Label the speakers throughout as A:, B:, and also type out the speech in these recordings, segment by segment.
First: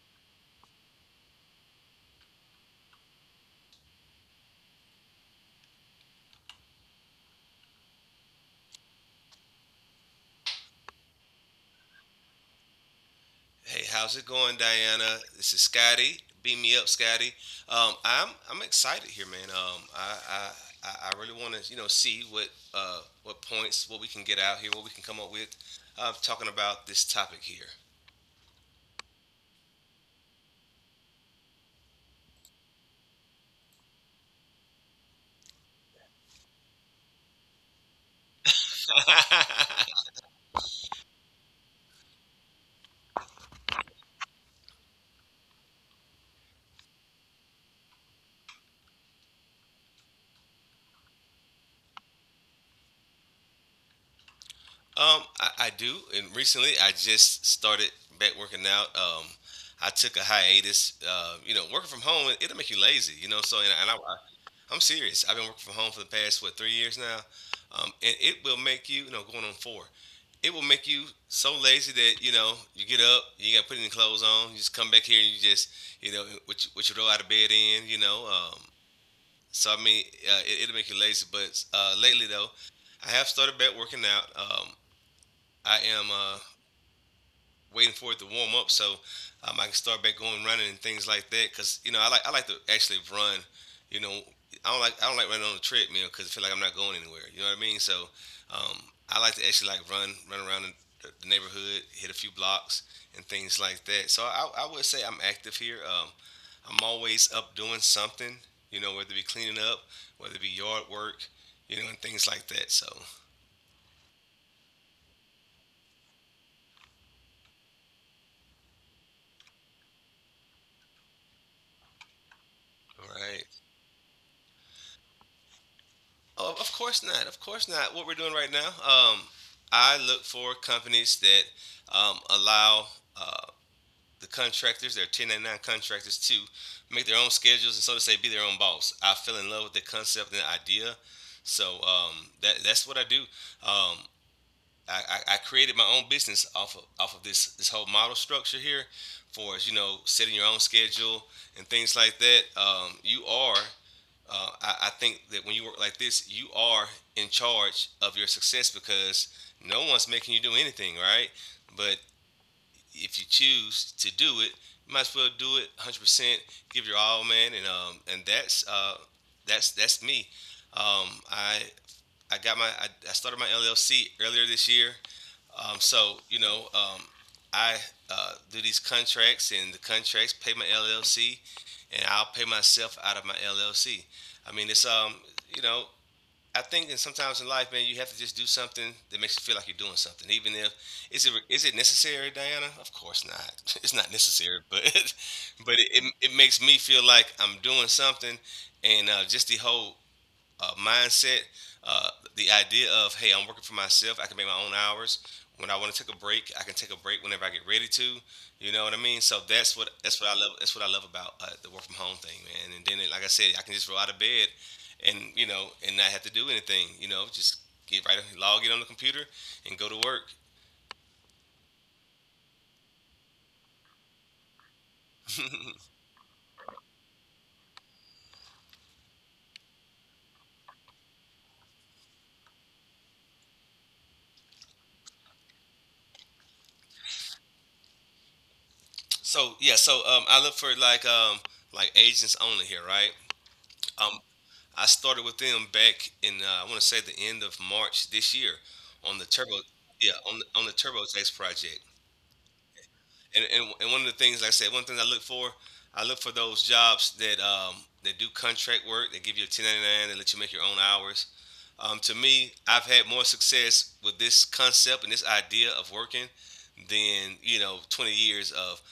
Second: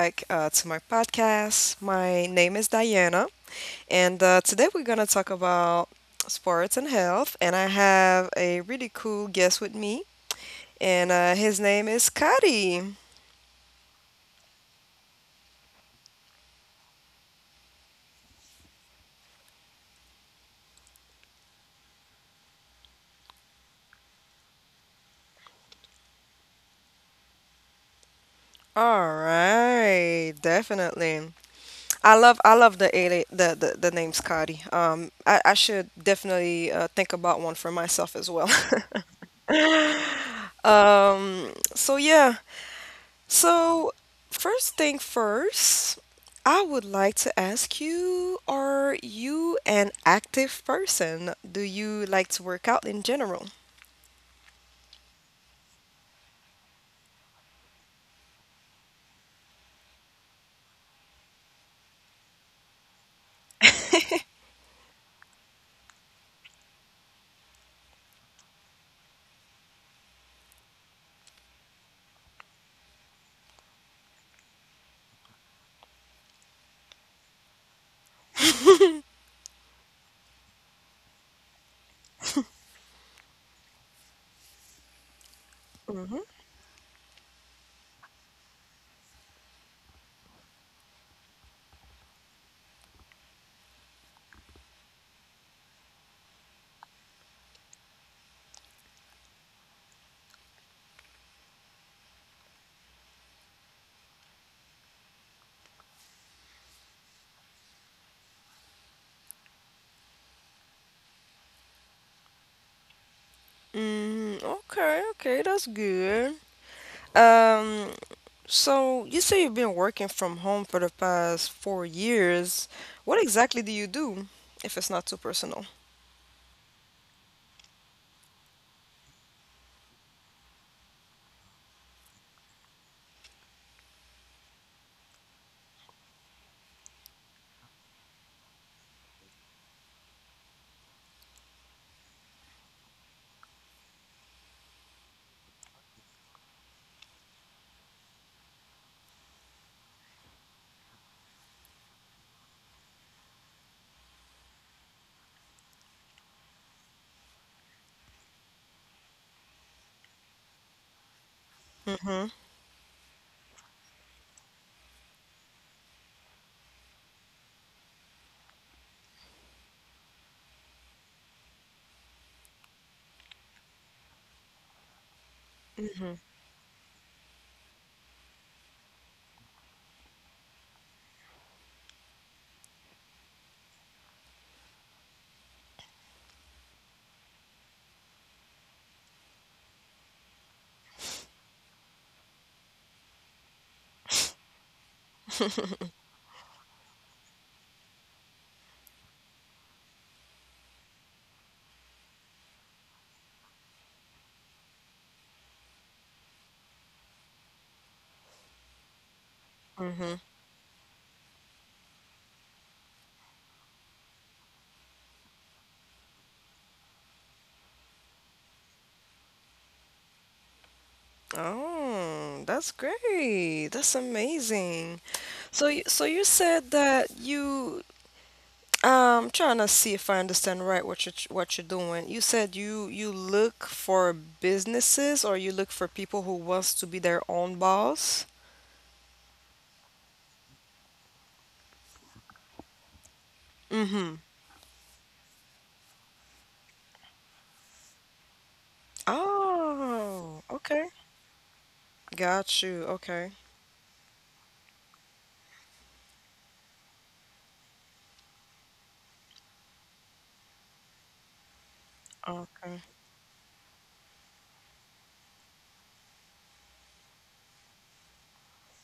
A: back to my podcast. My name is Diana, and today we're going to talk about sports and health. And I have a really cool guest with me, and his name is Cuddy.
B: Hey, how's it going, Diana? This is Scotty. Beam me up, Scotty. I'm excited here, man. I really want to see what points what we can get out here, what we can come up with. Talking about this topic here.
A: All right, definitely. I love the ali- the name Scotty. I should definitely think about one for myself as well. um, so yeah, So, first thing first, I would like to ask you, are you an active person? Do you like to work out in general?
B: I do, and recently I just started back working out. I took a hiatus. You know, working from home it'll make you lazy. You know, so and I am serious. I've been working from home for the past what 3 years now, and it will make you, you know, going on four. It will make you so lazy that you know you get up, you got to put any clothes on, you just come back here and you just, you know, what you roll out of bed in. So it'll make you lazy. But lately though, I have started back working out. I am
A: Mm-hmm.
B: waiting for it to warm up so I can start back going running and things like that. Cause you know I like to actually run. You know I don't like running on the treadmill because I feel like I'm not going anywhere. You know what I mean? So um, I like to actually like run run around the neighborhood, hit a few blocks and things like that. So I would say I'm active here. I'm always up doing something. You know whether it be cleaning up, whether it be yard work, you know and things like that. So
A: Mm, okay, okay, that's good. Um, so you say you've been working from home for the past 4 years.
B: all
A: What
B: right.
A: exactly do you do, if it's not too personal?
B: Oh, of course not. Of course not. What we're doing right now, I look for companies that allow uh, the contractors, their 1099 contractors, to make their own schedules and so to say, be their own boss. I fell in love with the concept and the idea, so that's what I do. Um, I, I created my own business off of this whole model structure here, for as you know, setting your own schedule and things like that. You are I think that when you work like this, you are in charge of your success because no one's making you do anything, right? But
A: Mm-hmm.
B: if you choose to do it, you might as well do it 100%, give your all, man. And that's me. Um, I I started my LLC earlier this year.
A: Mm-hmm.
B: So you know, I do these contracts, and the contracts pay my LLC, and I'll pay myself out of my LLC. I mean, you know, I think, and sometimes in life, man, you have to just do something that makes you feel like you're doing something, even if is it necessary, Diana? Of course not. It's not necessary, but but it makes me feel like I'm doing something, and just the whole mindset, uh, the idea of hey, I'm working for myself. I can make my own hours. When I want to take a break, I can take a break whenever I get ready to. You know what I mean? So
A: Mm-hmm.
B: that's what I love. That's what I love about the work from home thing, man. And then, like I said, I can just roll out of bed, and you know, and not have to do anything. You know, just get right log in on the computer and go to work.
A: Oh, that's great. That's amazing. So, y- so you said that you, trying to see if I understand right what you're doing. You said you look for businesses or you look for people who wants to be their own boss.
B: So yeah, so I look for like agents only here, right?
A: Mm-hmm.
B: Um, I started with them back in I want to say the end of March this year on the turbo yeah on
A: Oh,
B: on the
A: okay.
B: TurboTax project.
A: Got you. Okay.
B: And and one of the things like I said, one thing I look for those jobs that that do contract work. They give you a 1099. They let you make your own hours. To me, I've
A: Okay.
B: had more success with this concept and this idea of working than you know 20 years of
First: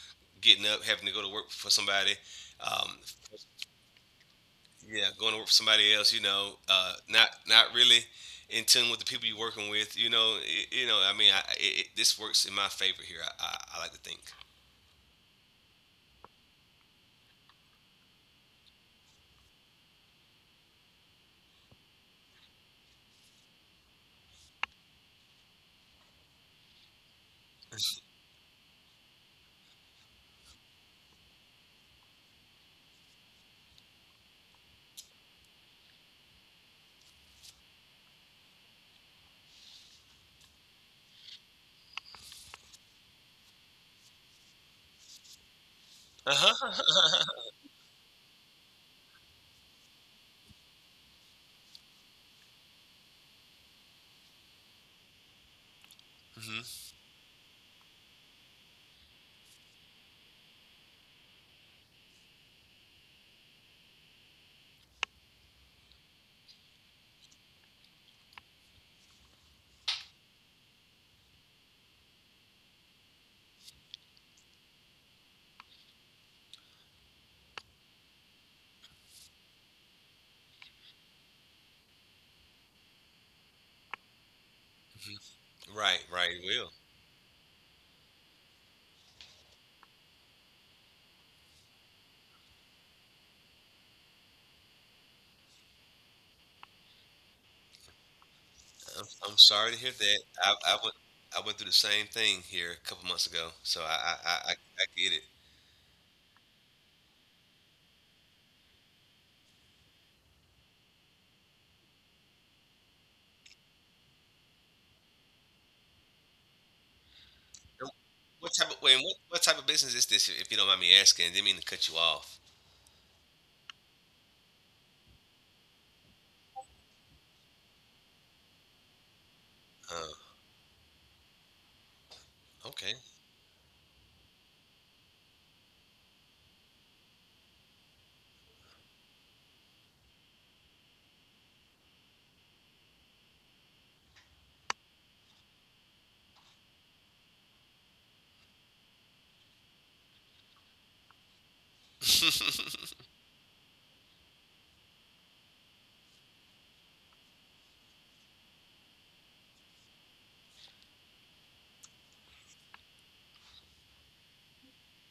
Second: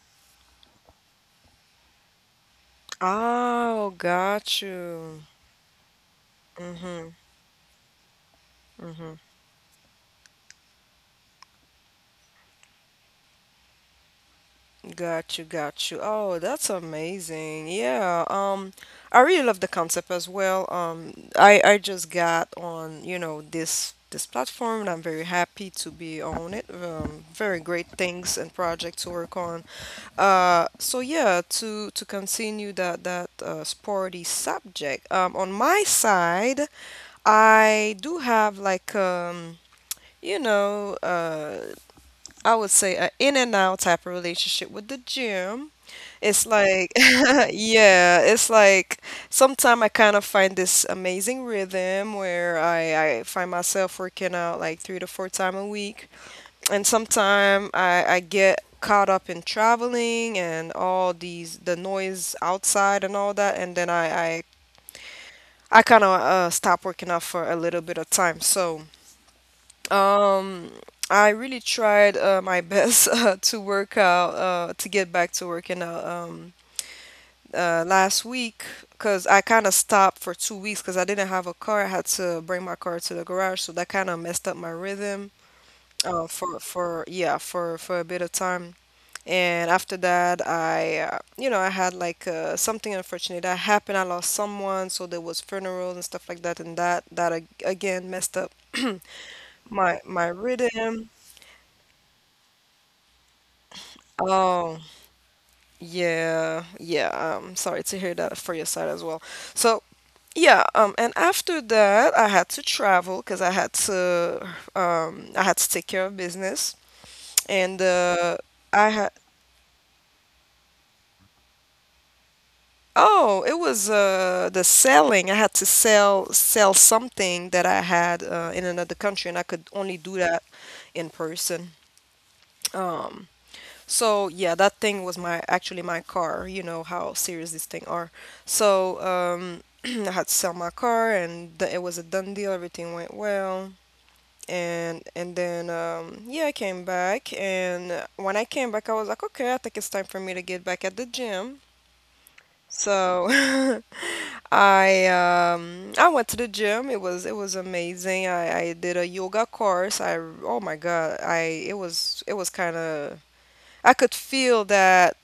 B: getting up, having to go to work for somebody. Um,
A: Oh, got
B: yeah,
A: you.
B: going to work for somebody else, you know,
A: Mm-hmm.
B: not really in tune with the
A: Mm-hmm.
B: people you're working with, you know, you know. I mean, this works in my favor here. I I, like to think.
A: Got you, got you. Oh, that's amazing. Yeah, I really love the concept as well. I just got on, you know, this platform and I'm very happy to be on it. Very great things and projects to work on. So yeah, to continue that sporty subject. On my side, I do have like you know, uh, I would say, an in and out type of relationship with the gym. It's like,
B: Uh-huh.
A: yeah, it's like sometimes I kind of find this amazing rhythm where I find myself working out like three to four times a week. And
B: Hmm.
A: sometimes I get caught up in traveling and all these, the noise outside and all that. And then I kind of stop working out for a little bit of time. So, um, I really tried my best to work out, to get back to working out last week because I kind of stopped for 2 weeks because I didn't have a car. I had to bring my car to the garage, so that kind of messed up my rhythm
B: Right, right. It will.
A: for yeah for a bit of time. And after that, I you know, I had like something unfortunate that happened. I lost someone, so there was funerals and stuff like that, and that again messed up
B: I'm sorry to
A: my
B: hear
A: my
B: that.
A: rhythm.
B: I went through the same thing here a couple months ago, so I
A: Oh,
B: I get it.
A: yeah, yeah. I'm sorry to hear that for your side as well. So, yeah, and after that, I had to travel because I had to take care of business, and
B: Um, What type
A: I
B: of wait?
A: had.
B: What type of business is this? If you don't mind me asking, I didn't mean to cut you off.
A: Oh, it was the selling. I had to sell something that I had in another country, and I could only do
B: Uh,
A: that in person.
B: okay.
A: Um, so yeah, that thing was my actually my car. You know how serious these things are. So I had to sell my car, and it was a done deal. Everything went well, and then yeah, I came back, and when I came back, I was like, okay, I think it's time for me to get back at the gym. So I went to the gym. It was amazing. I did a yoga course. I, oh my God. I it was kind of, I could feel that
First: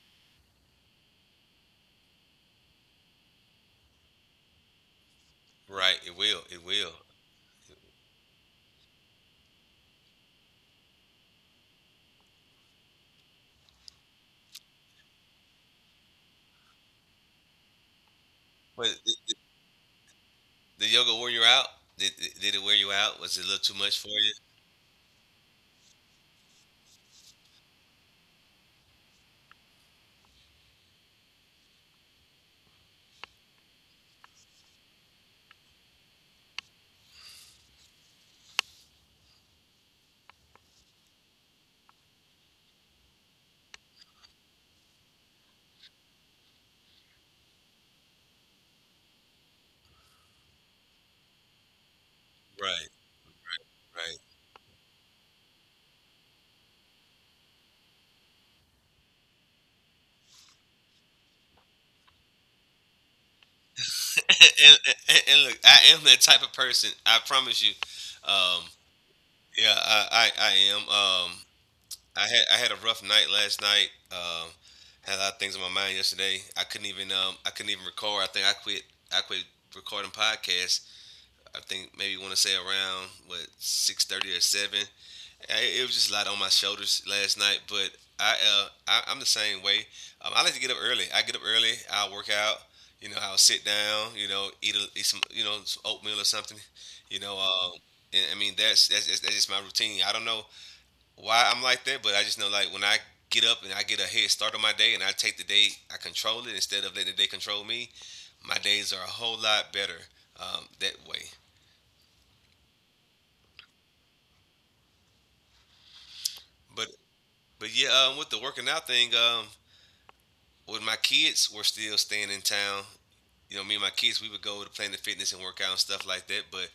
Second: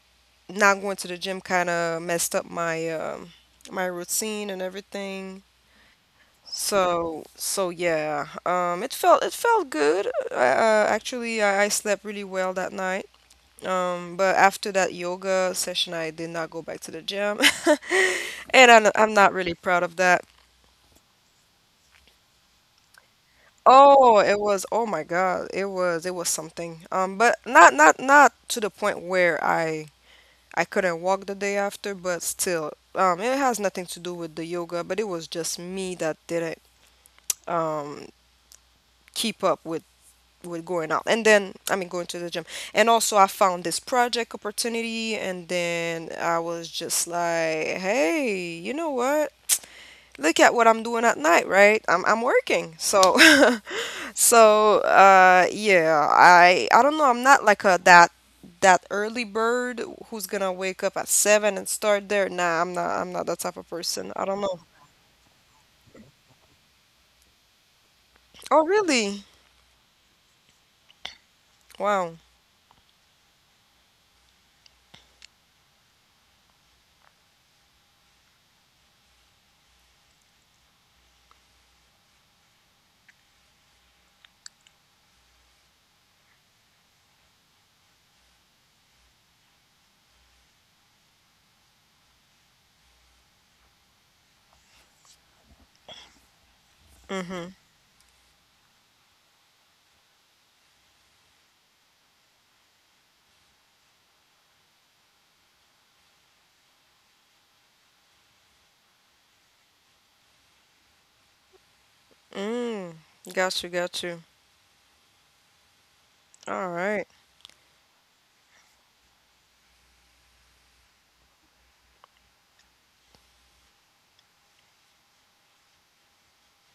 A: not going to the gym kind of messed up my my routine and everything.
B: Right, it will. It will.
A: So yeah, it felt good. Actually, I slept really well that night. But after that yoga session, I did not go back to the gym, and
B: But
A: I'm not really proud of that.
B: the yoga wore you out? Did it wear you out? Was it a little too much for
A: Oh,
B: you?
A: it was, oh my God, it was something. But not to the point where I couldn't walk the day after, but still, it has nothing to do with the yoga, but it was just me that didn't um, keep up with going out. And then, I mean, going to the gym. And also, I found this project opportunity, and then I was just like, hey, you know what? Look at what I'm doing at night, right? I'm working,
B: Right,
A: so
B: right.
A: So, yeah, I don't know. I'm not like a that that early bird who's gonna wake up at seven and start there. Nah, I'm not. I'm not that type of person. I don't know.
B: and, and and look, I am that type of person. I promise you. Um,
A: Oh, really?
B: yeah, I am. Um,
A: Wow.
B: I had I had a rough night last night. Had a lot of things on my mind yesterday. I couldn't even record. I think I quit. I quit recording podcasts. I think maybe want to say around what 6:30 or seven. I- it was just a lot on my shoulders last night. But I I'm the same way. I like to get up early. I get up early. I'll work out. You know, I'll sit down. You know, eat some some oatmeal or something. You know,
A: Mm-hmm.
B: and I mean that's just my routine. I don't know why I'm like that, but I just know like when I get up and I get a head start on my day and I take the day, I control it instead of letting the day control me. My days are a whole lot better that way.
A: Mm. Got you. Got you. All
B: But
A: right.
B: but yeah, with the working out thing, when my kids were still staying in town, you know, me and my kids, we would go to Planet Fitness and work out and stuff like that. But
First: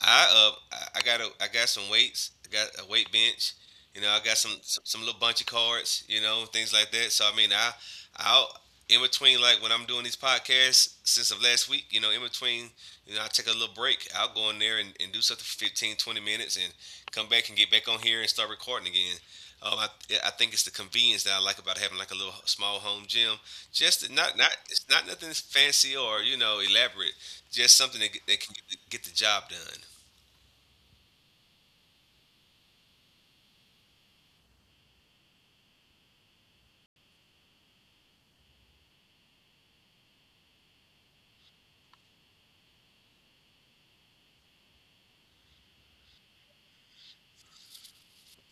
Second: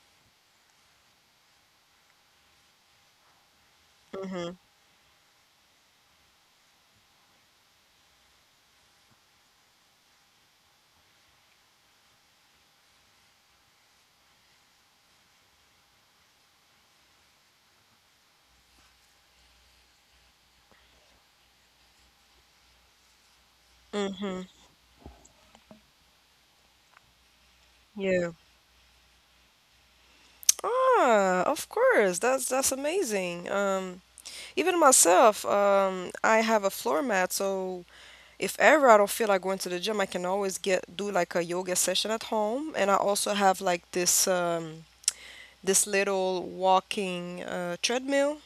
B: I uh I got a I got some weights. I got a weight bench. You know, I got
A: Mm-hmm.
B: some some little bunch of cards. You know, things like that. So I mean, I I'll in between like when I'm doing these podcasts since of last week. You know, in between, you know, I take a little break. I'll go in there and do something for 15, 20 minutes, and come back and get back on here and start recording again. Um, I, I think it's the convenience that I like about having like a little small home gym. Just to-
A: Mm-hmm.
B: not it's not nothing fancy or you know elaborate. Just something that,
A: Yeah.
B: that can get get the job done.
A: Ah, of course. That's amazing. Even myself, I have a floor mat, so if ever I don't feel like going to the gym, I can always get do like a yoga session at home, and I also have like this little walking treadmill,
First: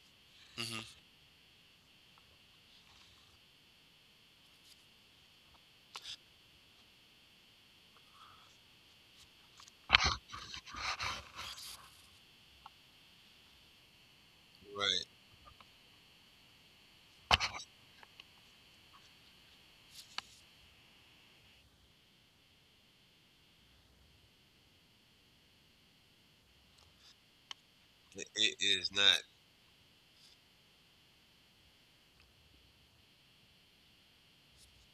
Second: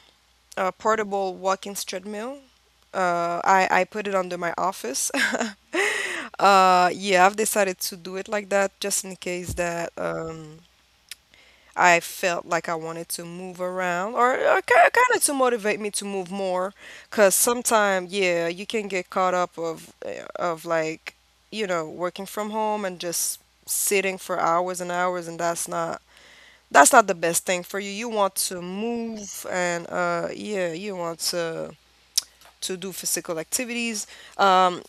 A: a
B: Hmm.
A: portable walking treadmill. I put it under my office. Yeah, I've decided to do it like that just in case that I felt like I wanted to move around, or kind
B: Right.
A: of to motivate me to move more because sometimes, yeah, you can get caught up of like, you know, working from home and just sitting for hours and hours, and that's not, that's not the best thing for you. You want
B: It
A: to
B: is not.
A: move and uh, yeah, you want to do physical activities. Um,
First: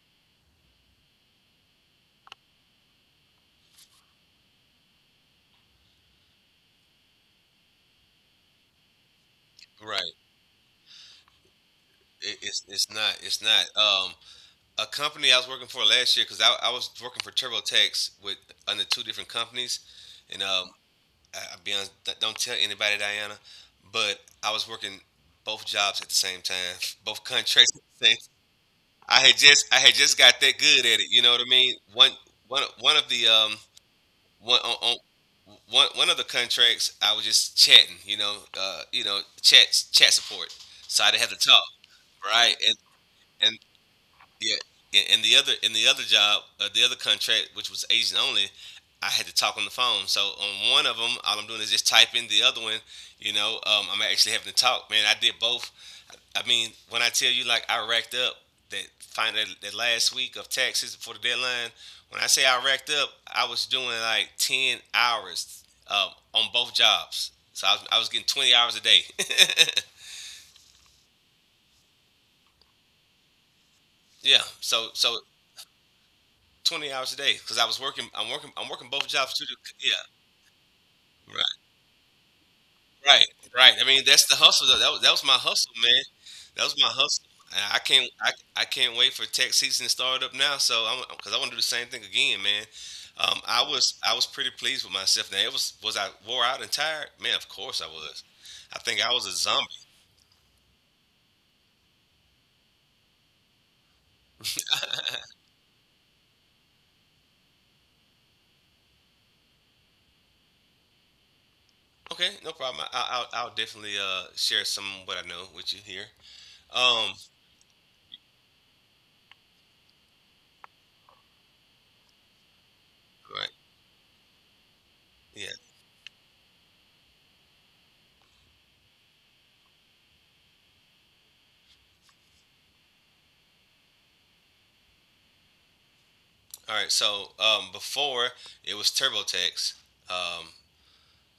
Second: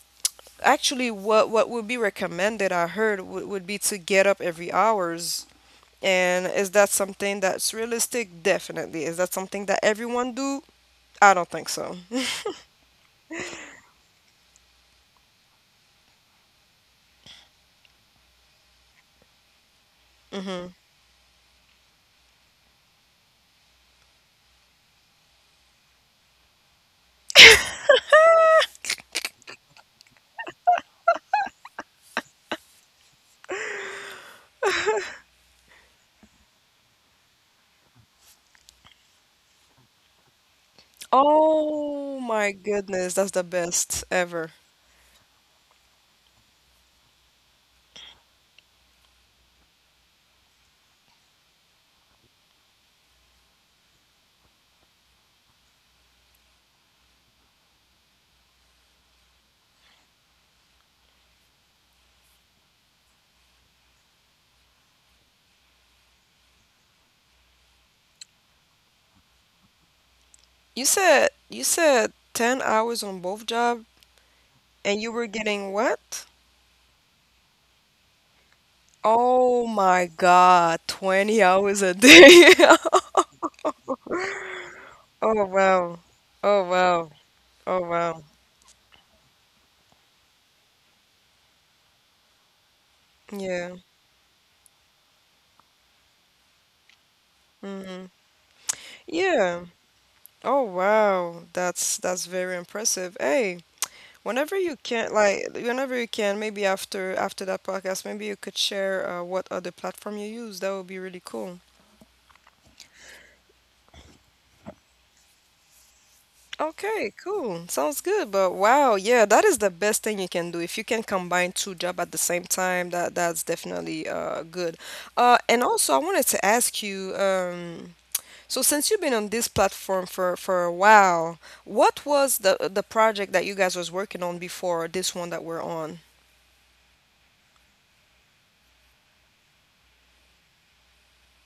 A: actually, what would be recommended I heard would be to get up every hours, and is that something that's realistic? Definitely. Is that something that
B: Right.
A: everyone do? I don't think so.
B: It's It's not. A company I was working for last year because I was working for TurboTax with under two different companies, and I'll be honest, d- don't tell anybody, Diana, but I was working both jobs at the same time, both contracts at the same. I had just got that good at it. You know what I mean? One one one of the one on one one of the contracts I was just chatting, you know, chat support. So I didn't have to talk,
A: Oh my
B: right? And
A: goodness, that's the
B: and
A: best ever.
B: yeah, and the other in the other job, the other contract which was agent only, I had to talk on the phone. So on one of them, all I'm doing is just typing. The other one, you know, I'm actually having to talk. Man, I did both I mean, when I tell you like I racked up that last week of taxes before the deadline, when I say I racked up, I was doing like 10 hours on both jobs. So I was getting 20 hours a day.
A: You said 10 hours on both job,
B: Yeah. So
A: and you
B: so
A: were getting what?
B: 20 hours a day because I was working. I'm working. I'm working both jobs too.
A: Oh
B: Yeah.
A: my God, 20 hours a day.
B: Right, right. I mean, that's the hustle. Though. That was my
A: Oh
B: hustle,
A: wow.
B: man.
A: Oh
B: That was my
A: wow.
B: hustle. And
A: Oh wow.
B: I can't wait for tax season to start up now. So I'm because I want to do the same thing again, man. Um, I
A: Yeah.
B: was I was pretty pleased with myself. Now it was I wore out and tired? Man, of course I
A: Hmm.
B: was. I think I was a
A: Yeah.
B: zombie.
A: Oh wow. That's very impressive. Hey, whenever you can, like whenever you can, maybe after that podcast, maybe you could share what other platform you use. That would be really cool.
B: Okay, no problem. I'll definitely share some of what I know with you here.
A: Okay,
B: Um,
A: cool. Sounds good. But wow, yeah, that is the best thing you can do. If you can combine two job at the same time, that that's
B: right.
A: definitely uh, good.
B: Yeah.
A: And also I wanted to ask you, so since you've been on this platform for a while, what was the project that you guys was working on before this one that we're on?
B: All right. So before it was TurboTax. Um,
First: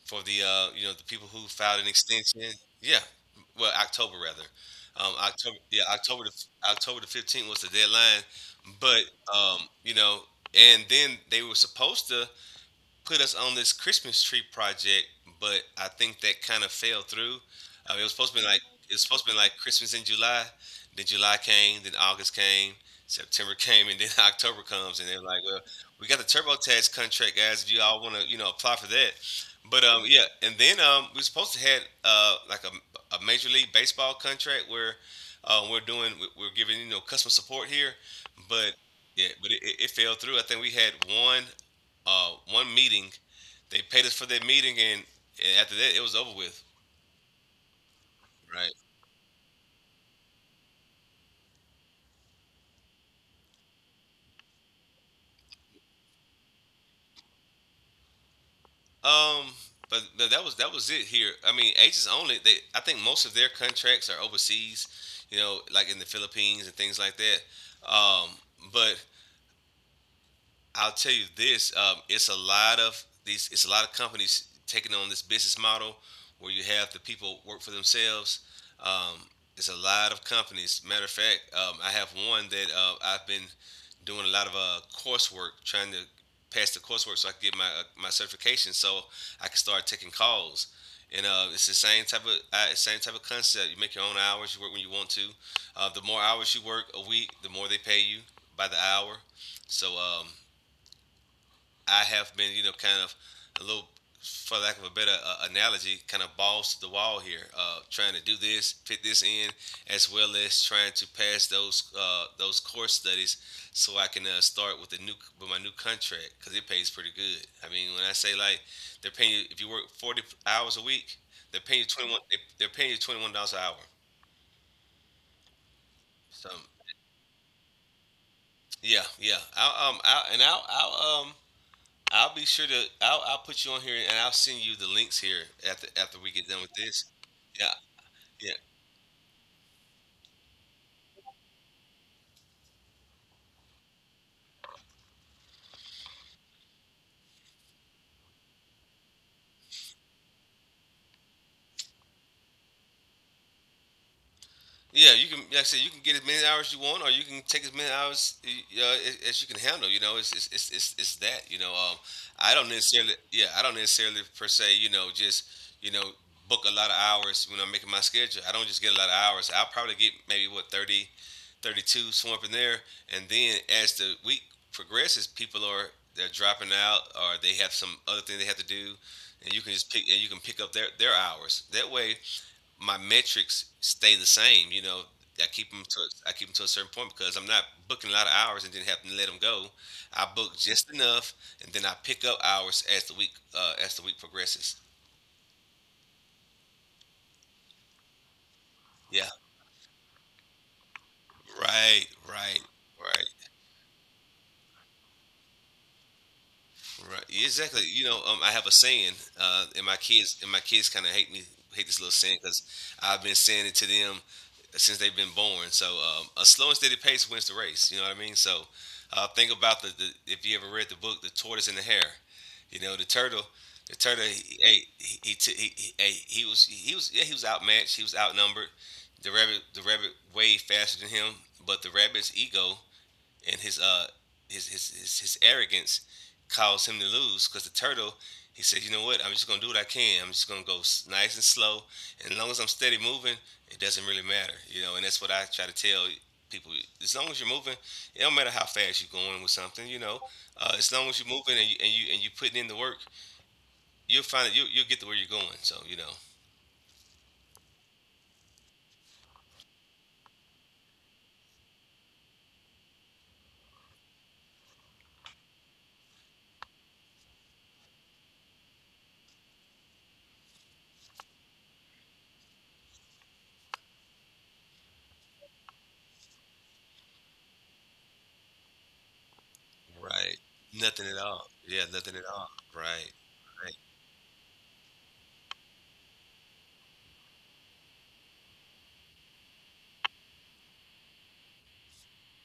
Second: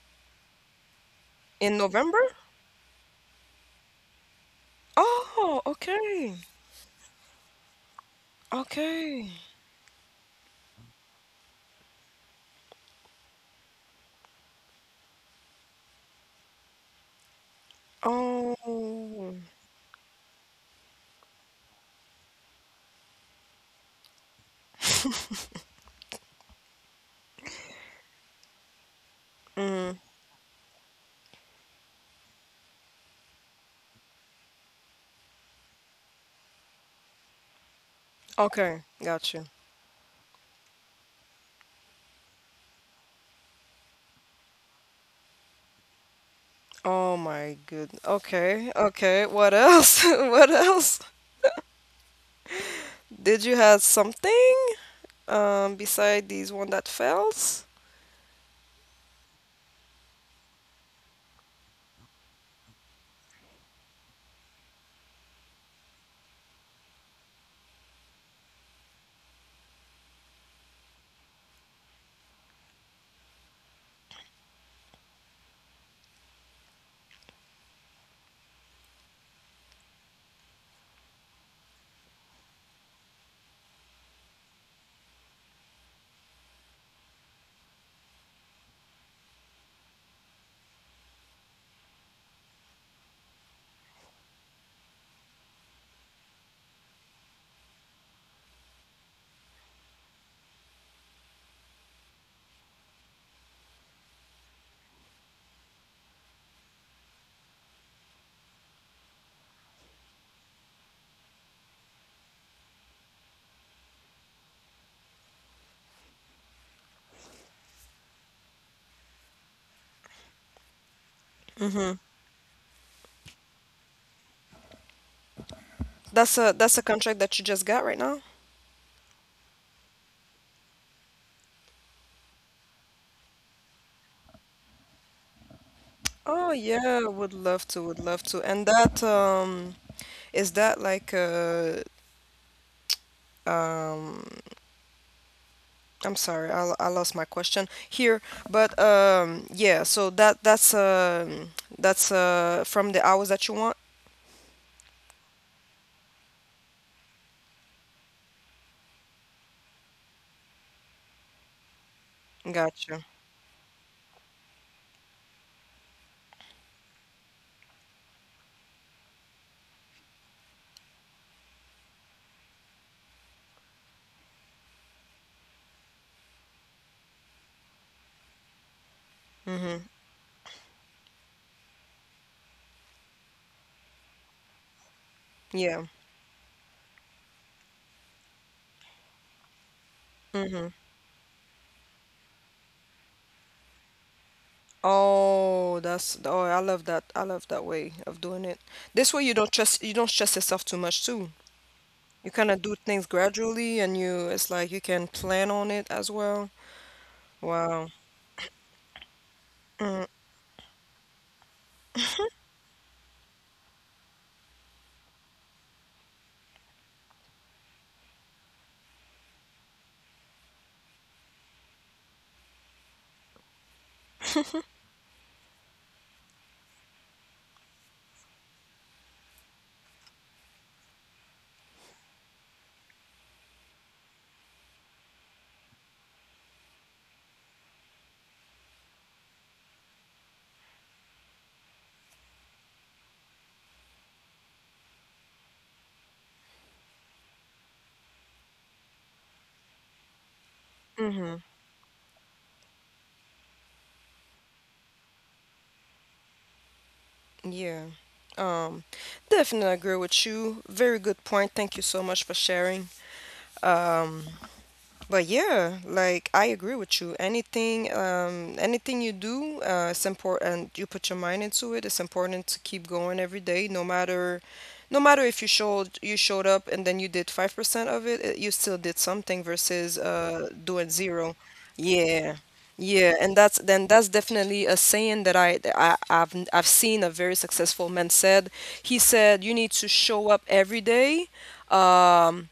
B: for the you know the people who
A: In
B: filed an
A: November?
B: extension. Yeah, well October rather. Um, October
A: Oh,
B: yeah October
A: okay.
B: the, October the 15th was the deadline, but
A: Okay.
B: um, you know and then they were supposed to put us on this Christmas tree project, but I think that kind of fell through. It was supposed to be like it was supposed to
A: Oh.
B: be like Christmas in July. Then July came, then August came, September came, and then October comes, and they're like, "Well, we got the TurboTax contract, guys. If you all want to, apply for that." But
A: Mm.
B: um, yeah, and then we were supposed to had like a major league baseball contract where we're doing we're giving customer support here, but
A: Okay.
B: yeah,
A: Got you.
B: but it fell through. I think we had one meeting. They paid us for that meeting, and after that, it was over with.
A: Oh my good. Okay.
B: Right.
A: Okay. What else? What else? Did you have something beside these one that fails?
B: Um, but that was it here. I mean, agents only. They I think most of their contracts are overseas, like in the Philippines and things like that. But I'll tell you this: it's a lot of these. It's a lot of companies taking on this business model where you have the people work for themselves. Um, it's a lot of companies. Matter of fact, I have one that I've been doing a lot of coursework, trying to pass the coursework so I can get my certification, so I can start taking calls. And it's the same type of concept. You make your own hours. You work when you want to. The more hours you work a week, the more they pay you by the hour. So, I have been, you know, kind of a little, for lack of a better analogy, kind of balls to the wall here, trying to do this, fit this in, as well as trying to pass those course studies so I can start with the new with my new contract because it pays pretty good. I mean, when I say like they're paying you if you work 40 hours a week, they're paying you
A: Mm-hmm.
B: 21. They're paying you $21 an hour. So
A: That's a contract that you just got right now?
B: yeah, yeah. I'll be sure to. I'll put you on here, and I'll send you the links here after we
A: Oh
B: get done with
A: yeah,
B: this.
A: would love
B: Yeah,
A: to, would love to.
B: yeah.
A: And that is that like a um, I'm sorry, I lost my question here, but yeah, so that's uh, from the hours that you want.
B: Yeah, you can. Like I said, you can get as many hours you want, or you can take as many hours as you can handle. You know, it's that. You know, I don't
A: Gotcha.
B: necessarily. Yeah, I don't necessarily per se. You know, just you know, book a lot of hours when I'm making my schedule. I don't just get a lot of hours. I'll probably get maybe what 30, thirty two 32, somewhere up in there. And then as the week progresses, people are they're dropping out, or they have some other thing they have to do, and
A: Mm-hmm.
B: you can pick up their hours. That way, my metrics stay the same. You know, I keep
A: Yeah.
B: them to I keep them to a certain point because I'm not booking a lot of hours and then having to let them go. I book
A: Mm-hmm.
B: just enough, and then I pick up hours as the week progresses.
A: Oh, that's, oh, I love that. I love that way of doing it. This way,
B: Yeah,
A: you don't stress yourself too much too.
B: right,
A: You kind of
B: right,
A: do things
B: right.
A: gradually, and you, it's like you can plan on it as well.
B: Right. Yeah, exactly.
A: Wow.
B: You know, I have a saying, and my
A: Mm.
B: kids and my kids kind of hate me, hate this little saying because I've been saying it to them since they've been born. So a slow and steady pace wins the race. You know what I mean? So think about the if you ever read the book, The Tortoise and the Hare. You know, the turtle. He was outmatched. He was outnumbered. The rabbit way faster than him, but the rabbit's ego and his arrogance caused him to lose because the turtle, he said, you know what? I'm just gonna do what I can. I'm just gonna go nice and slow, and as long as I'm steady moving, it doesn't really matter, you know. And that's what I try to tell people: as long as you're moving, it don't matter how fast you're going with something, you know. As long as
A: Mm-hmm.
B: you're moving and you putting in the work, you'll find that you'll get to where you're going. So you know,
A: Yeah. Um, definitely agree with you. Very good point. Thank you so much for sharing. Um, but yeah, like I agree with you. Anything, anything you do, it's important. You put your mind into it. It's important to keep going every day, no matter if you showed up and then you did 5% of it, you still did something versus
B: right?
A: doing
B: Nothing at
A: zero.
B: all. Yeah, nothing at
A: Yeah.
B: all.
A: Yeah,
B: Right.
A: and
B: Right.
A: that's definitely a saying that I've seen a very successful man said. He said you need to show up every day um,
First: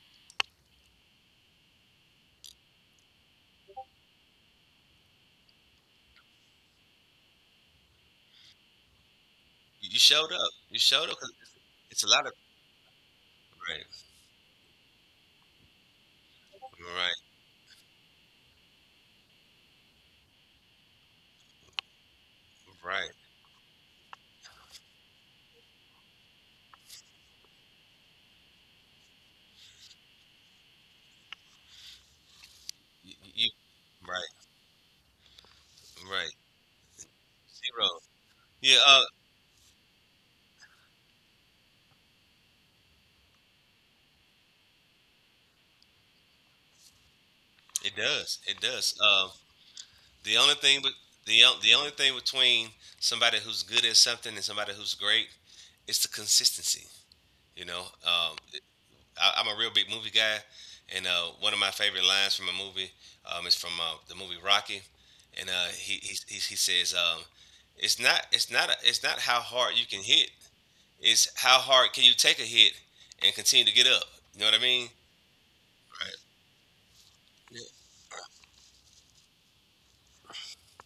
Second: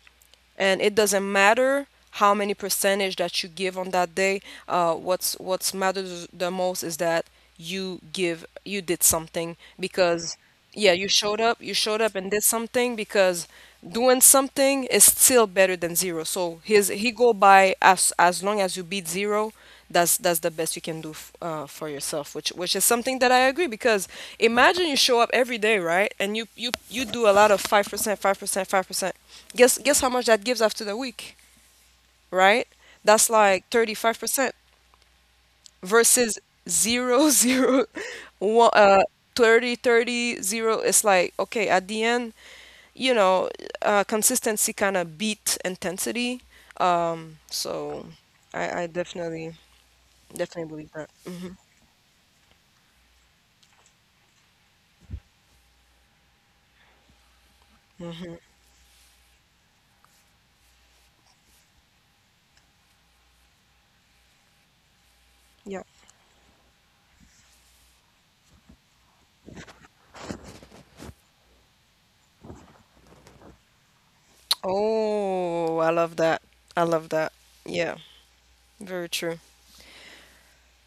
A: and it doesn't matter how many percentage that you give on that day, what's matters the most is that you did something
B: You showed
A: because
B: up. You
A: yeah,
B: showed up. 'Cause it's,
A: you showed
B: it's a
A: up
B: lot
A: and
B: of.
A: did something because
B: Right.
A: doing something is still better than zero. So his he
B: Right,
A: go by, as long as you beat zero, that's the best you can do, for yourself, which is
B: right,
A: something that I agree because imagine you show up every day, right? And you do a lot of 5% 5% 5%. Guess how much that gives after the week, right?
B: you,
A: That's
B: you,
A: like
B: right,
A: 35%
B: right.
A: versus zero zero
B: Zero.
A: one
B: Yeah,
A: 30 zero. It's like, okay, at the end, you know consistency kind of beat intensity. um
B: it
A: so
B: does. It
A: I
B: does.
A: definitely
B: The only
A: definitely
B: thing,
A: believe
B: with,
A: that.
B: the only thing between somebody who's good at something and somebody who's great is the consistency. You know, I'm a real big movie guy, and one of my favorite lines from a movie is from the movie Rocky, and uh,
A: Yeah.
B: he, he he he says, "It's not how hard you can hit. It's how hard can you take a hit and continue to get up? You know what I mean?"
A: Oh, I love
B: Right.
A: that. I love that.
B: Yeah.
A: Yeah, very true.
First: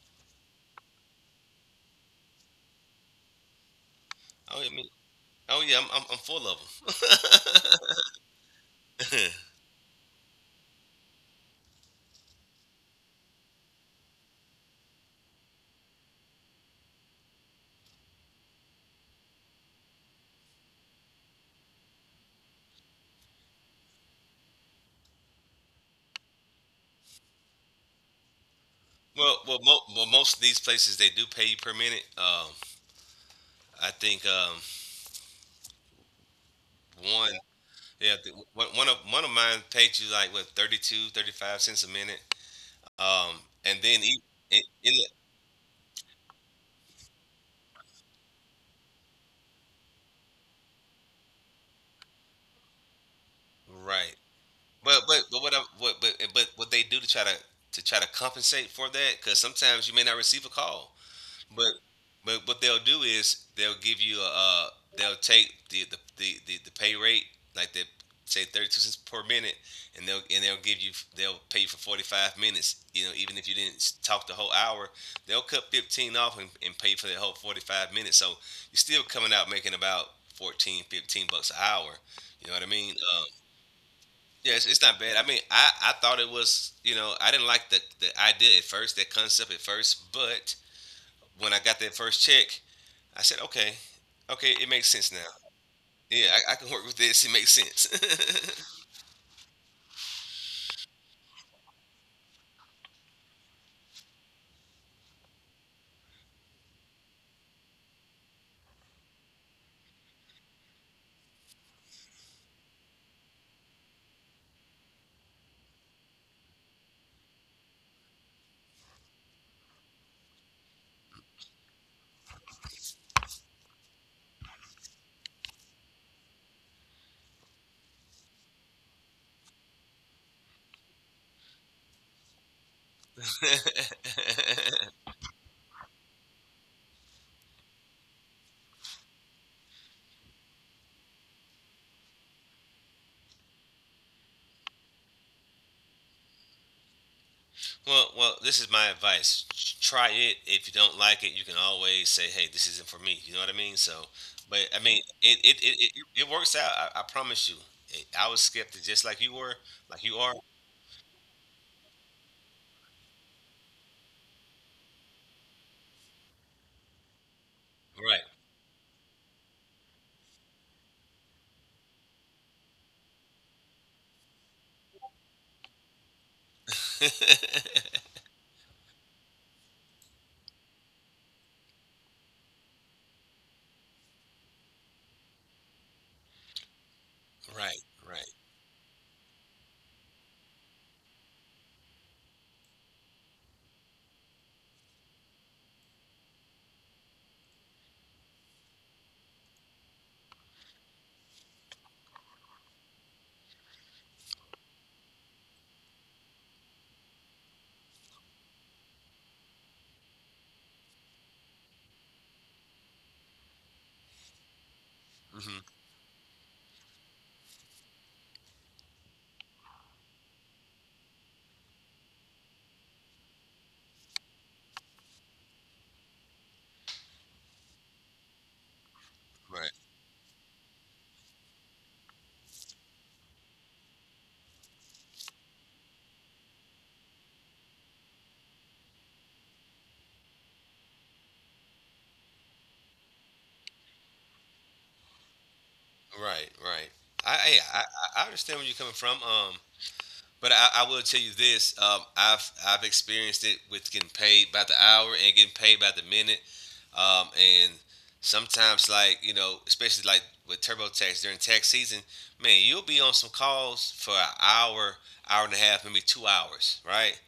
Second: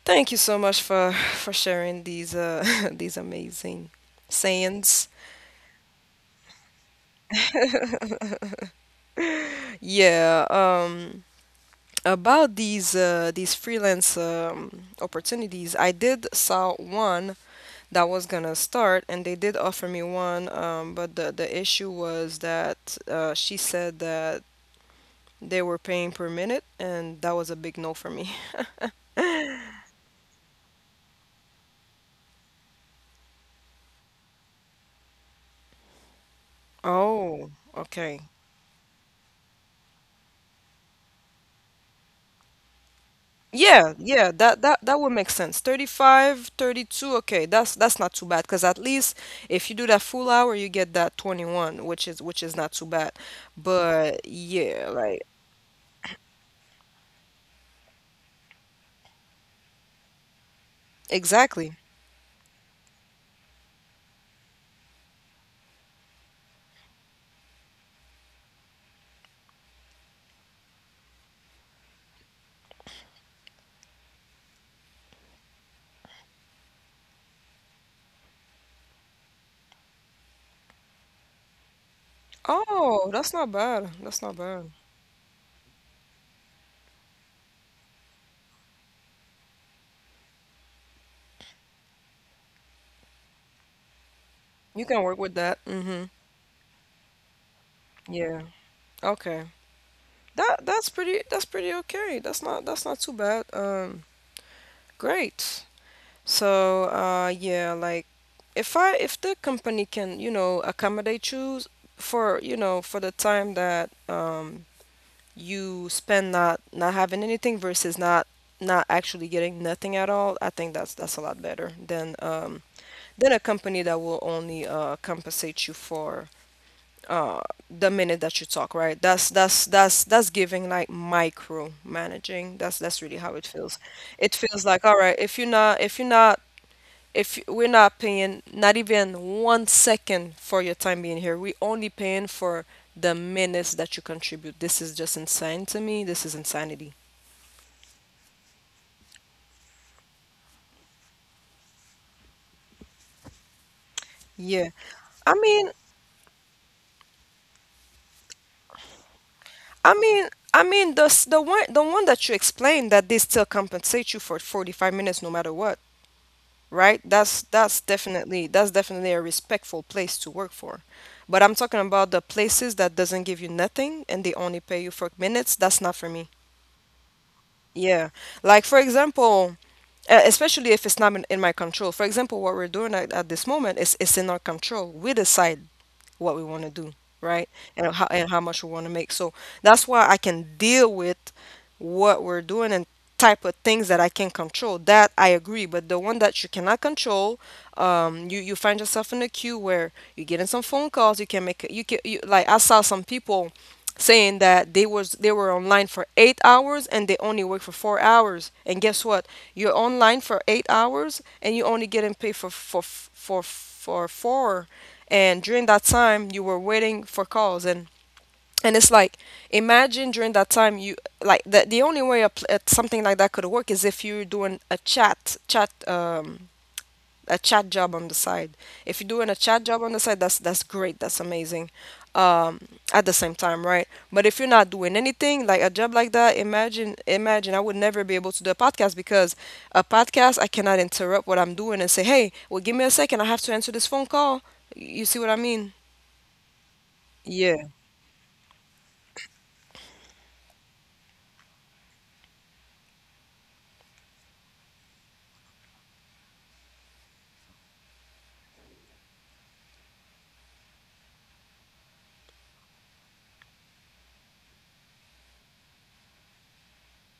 A: Thank you so much for sharing these these amazing
B: Oh, I mean,
A: sayings.
B: oh yeah, I'm full of them.
A: Yeah, about these freelance opportunities, I did saw one that was gonna start, and they did offer me one, but the issue was that she said that they were paying per minute, and that was a big no for me.
B: Most of these places they do pay you per minute. I think one,
A: Oh,
B: yeah,
A: okay.
B: I think one of mine paid you like what 32, 35 cents a minute. And then
A: Yeah,
B: e-
A: yeah, that that
B: in the,
A: that would make sense. 35, 32. Okay, that's not too bad because at least if you do that full hour, you get that 21, which is not too bad.
B: right,
A: But yeah, like
B: but what I, what but what they do to try to compensate for that because sometimes you may not receive a call. But
A: exactly.
B: but what they'll do is they'll give you a they'll take the pay rate like they say 32 cents per minute, and they'll pay you for 45 minutes. You know, even if you didn't talk the whole hour, they'll cut 15 off and pay for the whole 45 minutes. So you're still coming out making about 14, 15 bucks an hour. You know what I mean?
A: Oh, that's not bad. That's not
B: Yeah, it's,
A: bad.
B: it's not bad. I mean, I thought it was I didn't like the idea at first, that concept at first, but when I got that first check, I said, okay, okay, it makes
A: You
B: sense
A: can
B: now.
A: work with that. Mm-hmm.
B: Yeah, I can work with this. It makes sense.
A: Yeah. Okay. That's pretty okay. That's not too bad. Great. So, yeah, like if the company can, you know, accommodate you for, you know, for the time that you spend not having anything versus not actually getting nothing at all, I think that's a lot better than than a company that will only compensate you for uh the minute that you talk, right? That's giving like micro managing. That's really how it feels. It feels like, all right, if we're not paying not even 1 second for your time being here, we only paying for the minutes that you contribute. This is just insane to me. This is insanity.
B: This is my advice. Try it. If you don't like it, you can always say, hey, this isn't for me. You know what I mean? So, but
A: Yeah.
B: I mean, it
A: I
B: it it,
A: mean,
B: it, it works out. I promise you. I was skeptic, just like you were, like
A: I
B: you are.
A: mean, I mean the one that you explained that they still compensate you for 45 minutes no matter what, right? That's that's
B: Right.
A: definitely that's definitely a respectful place to work for. But I'm talking about the places that doesn't give you nothing and they only pay you for minutes. That's not for me. Yeah. Like for example, especially if it's not in my control. For example, what we're doing at this moment is it's in our control. We decide what we want to do, right?
B: Right.
A: And how
B: Right.
A: and how much we want to make. So that's why I can deal with what we're doing and type of things that I can control, that I agree. But the one that you cannot control, you find yourself in a queue where you're getting some phone calls. You can make you can you, Like I saw some people saying that they were online for 8 hours and they only work for 4 hours. And guess what? You're online for 8 hours and you're only getting paid for four. And
B: Hmm.
A: during that time, you were waiting for calls, and it's like, imagine during that time you, like, the only way something like that could work is if you're doing a chat job on the side, if you're doing a
B: Right.
A: chat job on the side, that's great, that's amazing um at the same time, right? But if you're not doing anything like a job like that, imagine I would never be able to do a podcast because a podcast, I cannot interrupt what I'm doing and say, hey, well, give me a second, I have to answer this phone call. You see what I mean?
B: Right. Right. I, yeah,
A: Yeah.
B: I understand where you're coming from. But I will tell you this: I've experienced it with getting paid by the hour and getting paid by the minute. And sometimes, like especially like with TurboTax during tax season, man, you'll be on some calls for an hour, hour and a half, maybe 2 hours, right?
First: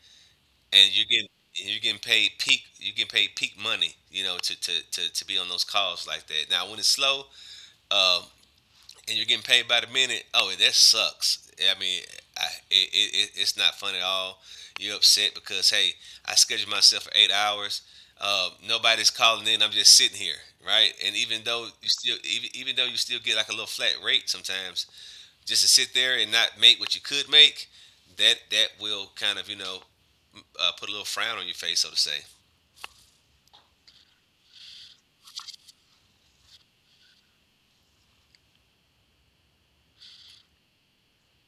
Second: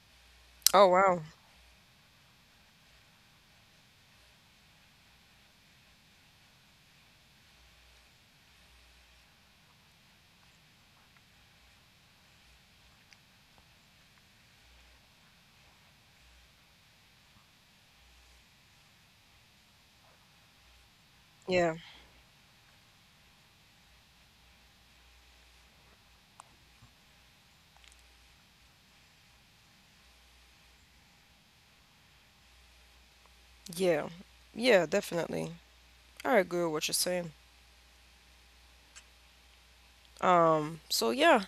A: Oh,
B: And you're
A: wow.
B: getting and you're getting paid peak. You're getting paid peak money, you know, to be on those calls like that. Now, when it's slow, um, and you're getting paid by the minute, oh, that sucks. I mean, it's not fun at all. You're upset because, hey, I scheduled myself for 8 hours. Nobody's calling in. I'm just sitting here, right? And even though
A: Yeah.
B: you still, even, even though you still get like a little flat rate sometimes, just to sit there and not make what you could make, that will kind of put a little frown on your face, so to say.
A: Yeah. Yeah, definitely. I agree with what you're saying. So yeah,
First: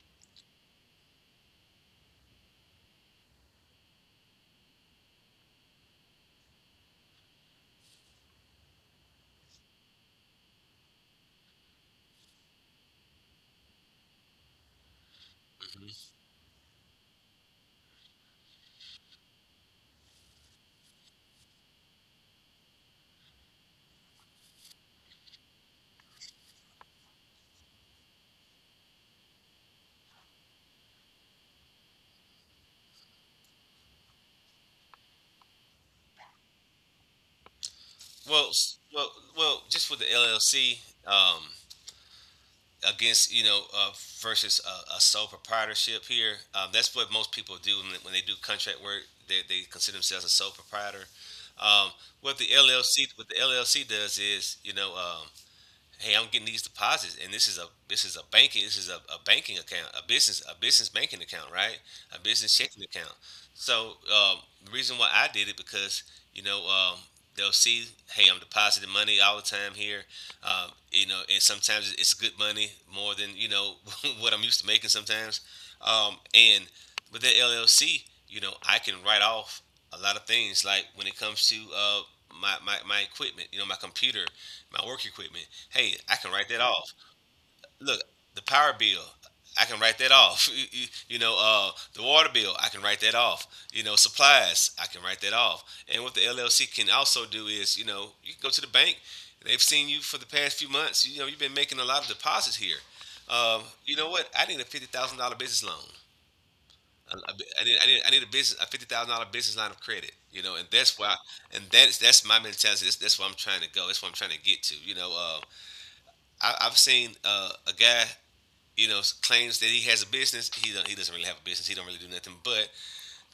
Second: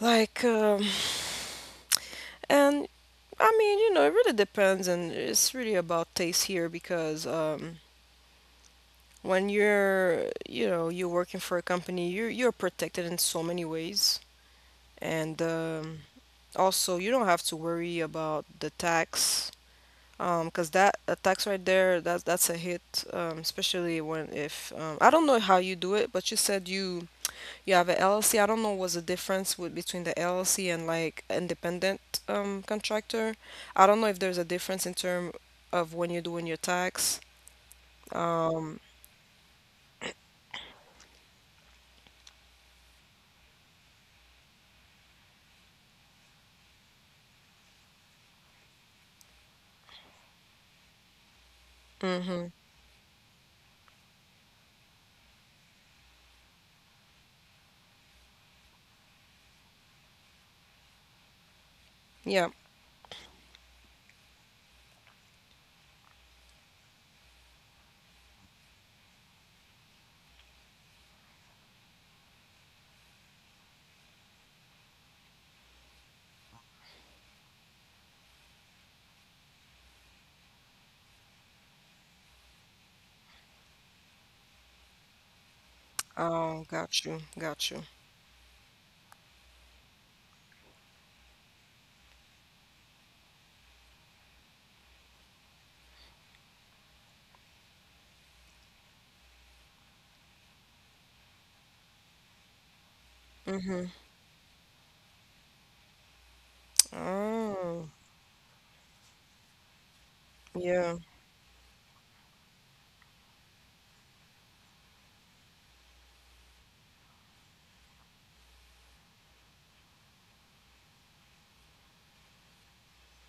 A: like, and I mean, you know, it really depends, and it's really about taste here because when you're working for a company, you're protected in so many ways, and also you don't have to worry about the tax, 'cause that a tax right there, that's a hit, especially when if I don't know how you do it, but you said you have a LLC. I don't know what's the difference with between the LLC and like independent contractor. I don't know if there's a difference in term of when you're doing your tax.
B: Well, s- well, just with the LLC, um, against you know versus a sole proprietorship here. That's what most people do when they do contract work. They consider themselves a sole proprietor. Um,
A: Mm-hmm.
B: What the LLC does is, hey, I'm getting these deposits, and this is a banking this is a banking account, a business banking account, right? A
A: Yeah.
B: business checking account. So the reason why I did it because you know um, they'll see, hey, I'm depositing money all the time here, you know, and sometimes it's good money more than you know what I'm used to making sometimes, and with that LLC, you know, I can write off a lot of things like when it comes to my equipment, you know, my computer, my work equipment. Hey, I can write that
A: Oh,
B: off.
A: got you. Got you.
B: Look, the power bill, I can write that off. The water bill, I can write that off. You know, supplies, I can write that off. And what the LLC can also do is, you know, you can go to the bank. They've seen you for the past few months. You know, you've been making a lot of deposits here.
A: Mm-hmm.
B: You know what? I need a $50,000 business loan. I- need, I
A: Oh,
B: need I need a business a $50,000 business line of credit. You know, and that's
A: yeah.
B: why, and that's that's my mentality. That's where I'm trying to go. That's what I'm trying to get to. You know, I've seen a guy, you know, claims that he has a business. He doesn't really have a business. He don't really do nothing. But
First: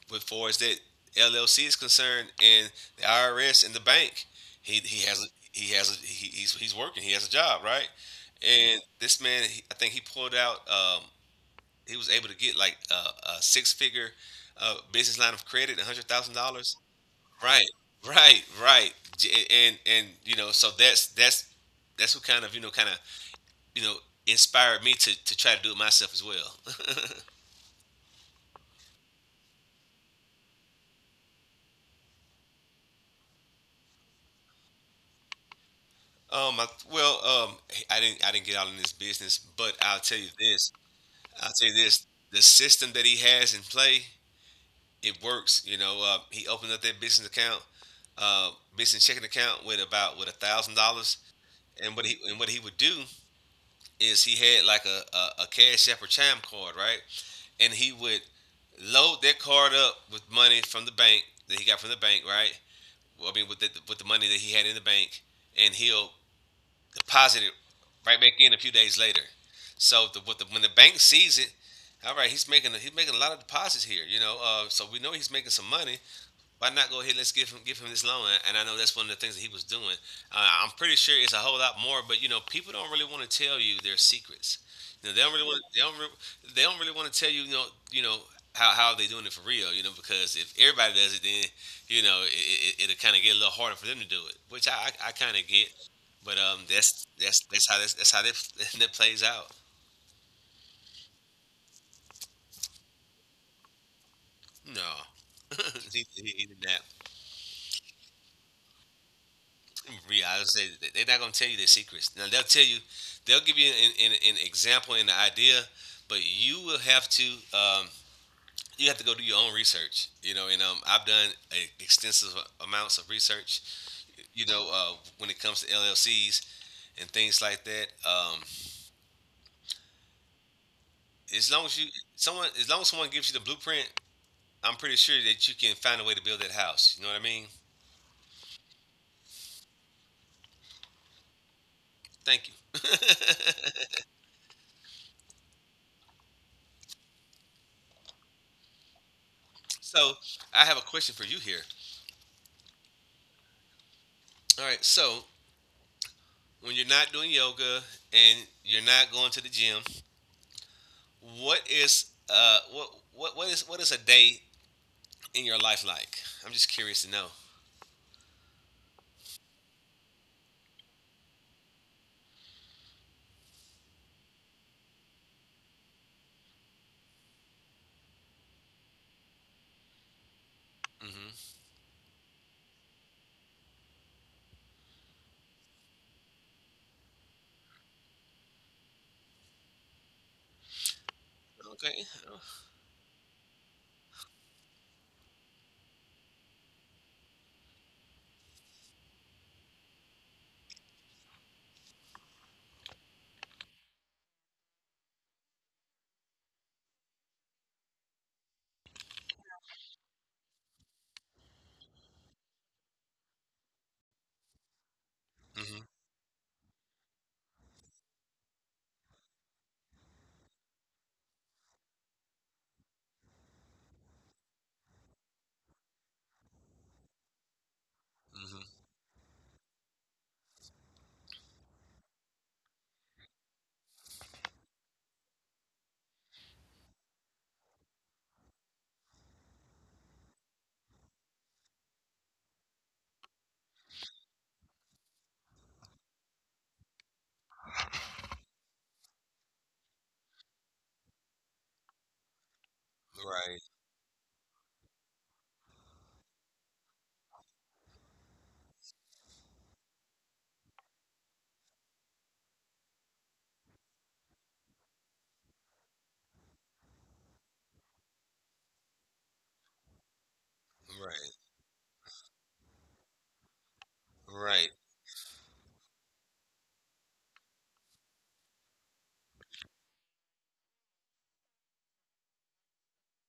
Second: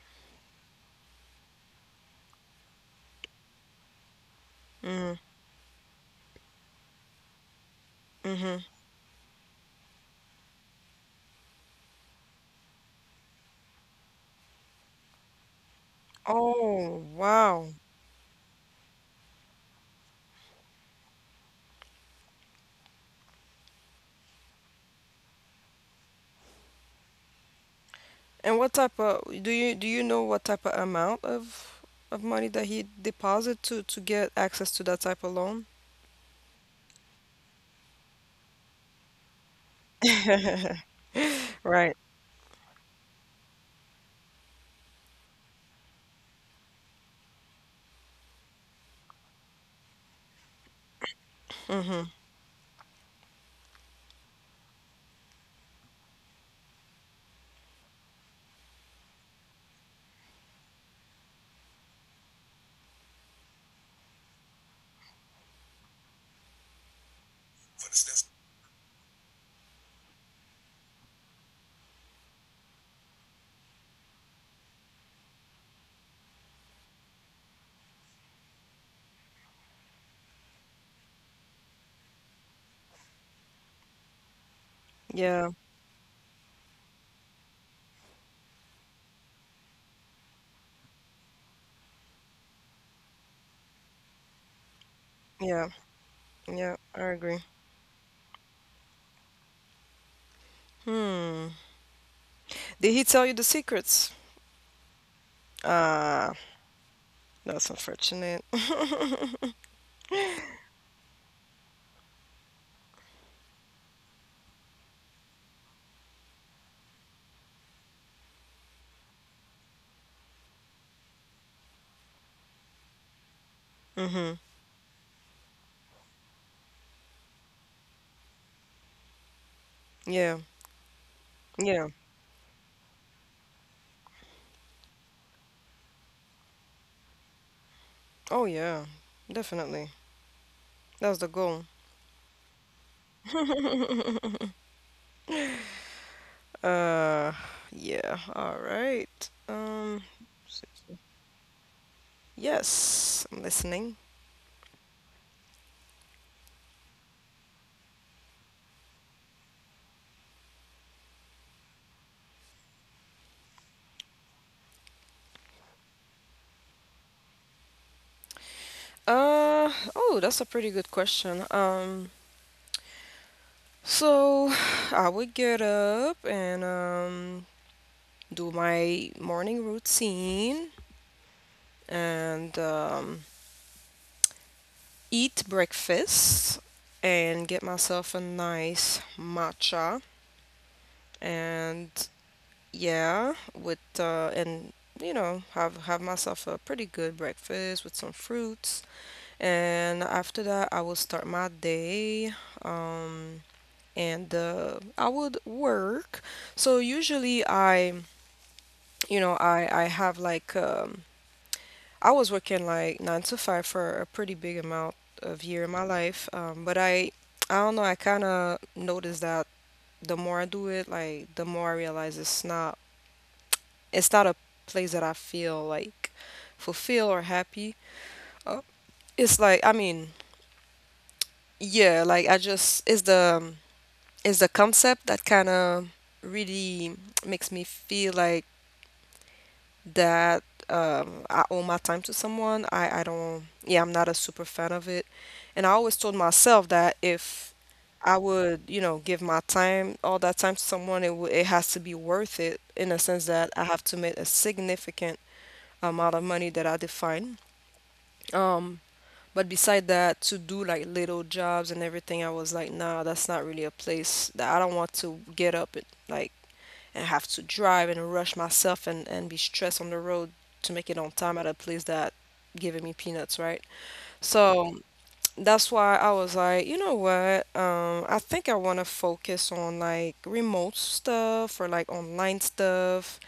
B: with far as that LLC is concerned, and the IRS and the bank, he
A: Mm-hmm.
B: has a, he has a, he, he's working. He has a job, right?
A: Mm-hmm.
B: And this man, he, I think he pulled out. He was able to get like a six figure business line of credit, $100,000.
A: Oh,
B: Right,
A: wow.
B: right. And you know, so that's who kind of kind of you know inspired me to try to do it myself as well.
A: And what type of do you know what type of amount of money that he deposit to get access to that type of loan?
B: Um, I, well, um, I didn't get out in this business, but I'll tell you this. I'll tell you
A: Right.
B: this. The system that he has in play, it works. You know, he opened up that business account, uh, business checking account with about with $1,000, and
A: Mm-hmm.
B: what he would do is he had like a cash app or chime card, right? And he would load that card up with money from the bank that he got from the bank, right? I mean, with the money that he had in the bank, and he'll deposit it right back in a few days later. So when the bank sees it, all right, he's making a lot of deposits here, you know. So we know he's making some money, why not go ahead and let's give him this loan? And I know that's one of the things that he was doing. I'm pretty sure it's a whole lot more, but you know, people don't really want to tell you their secrets. You know, they don't really
A: Yeah.
B: want they don't re- they don't really want to tell you you know how they doing it for real. You know, because if everybody does it, then you know it'll kind of get a little harder for them to do it, which I kind of
A: Yeah.
B: get. But
A: Yeah. I
B: that's
A: agree.
B: that's that's how that's, that's how that, that plays out.
A: Hmm. Did he tell you the secrets?
B: No,
A: Ah,
B: he did that.
A: that's unfortunate.
B: Real. I would say that they're not gonna tell you their secrets. Now they'll tell you, they'll give you an example and an idea, but you will have to um, you have to go do your own research. You know, and I've done extensive amounts of research.
A: Mm-hmm.
B: You know, when it comes to LLCs and things like that.
A: Yeah.
B: As long as
A: Yeah.
B: you as long as someone gives you the blueprint, I'm pretty sure that you can find a way to build that house. You know what I mean?
A: Oh, yeah. Definitely. That's the goal.
B: Thank you.
A: Uh, yeah. All right.
B: So I have a question for you here.
A: Yes, I'm listening.
B: All right, so when you're not doing yoga and you're not going to the gym, what is a day in your life like? I'm just curious to know.
A: Oh, that's a pretty good question. So I would get up and do my morning routine,
B: Hmm.
A: and eat breakfast, and get myself a nice matcha, and
B: Okay.
A: yeah, with and you know, have myself a pretty good breakfast with some fruits, and after that I will start my day, um and I would work. So usually I, you know, I have like, I was working like 9 to 5 for a pretty big amount of year in my
B: Hmm.
A: life. But I don't know, I kind of noticed that the more I do it, like the more I realize it's not a place that I feel like fulfilled or happy. Uh,
B: Hmm.
A: it's like, I mean, yeah, like I just, it's the concept that kind of really makes me feel like that I owe my time to someone. I don't, yeah, I'm not a super fan of it. And I always told myself that if I would, you know, give my time, all that time to someone, it has to be worth it in the sense that
B: Right.
A: I have to make a significant amount of money that I define. Um, but beside that, to do like little jobs and everything, I was like, nah, that's not really a place that I don't want to get up at like and have to drive and rush myself and be stressed on the road to make it on
B: Right.
A: time at a place that giving me peanuts, right?
B: Right.
A: So that's why I was like, you know what? I think I want to focus on like remote stuff or like online stuff.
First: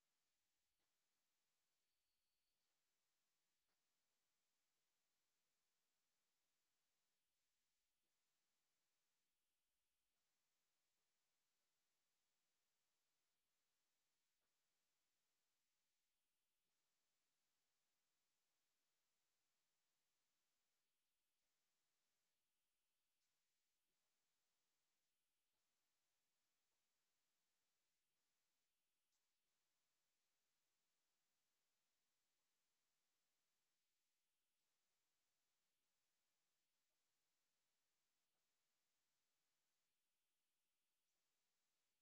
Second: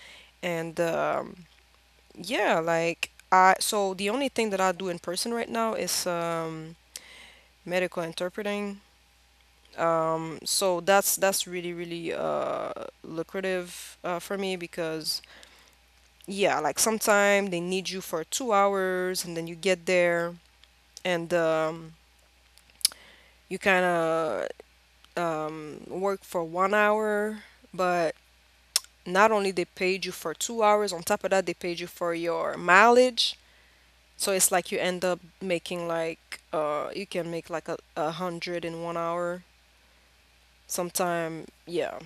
A: And yeah, like so the only thing that I do in person right now is medical interpreting. So that's really really lucrative for me because yeah, like sometime they need you for 2 hours and then you get there and you kind of work for 1 hour, but not only they paid you for 2 hours, on top of that they paid you for your mileage. So it's like you end up making like you can make like a hundred in 1 hour. Sometime, yeah.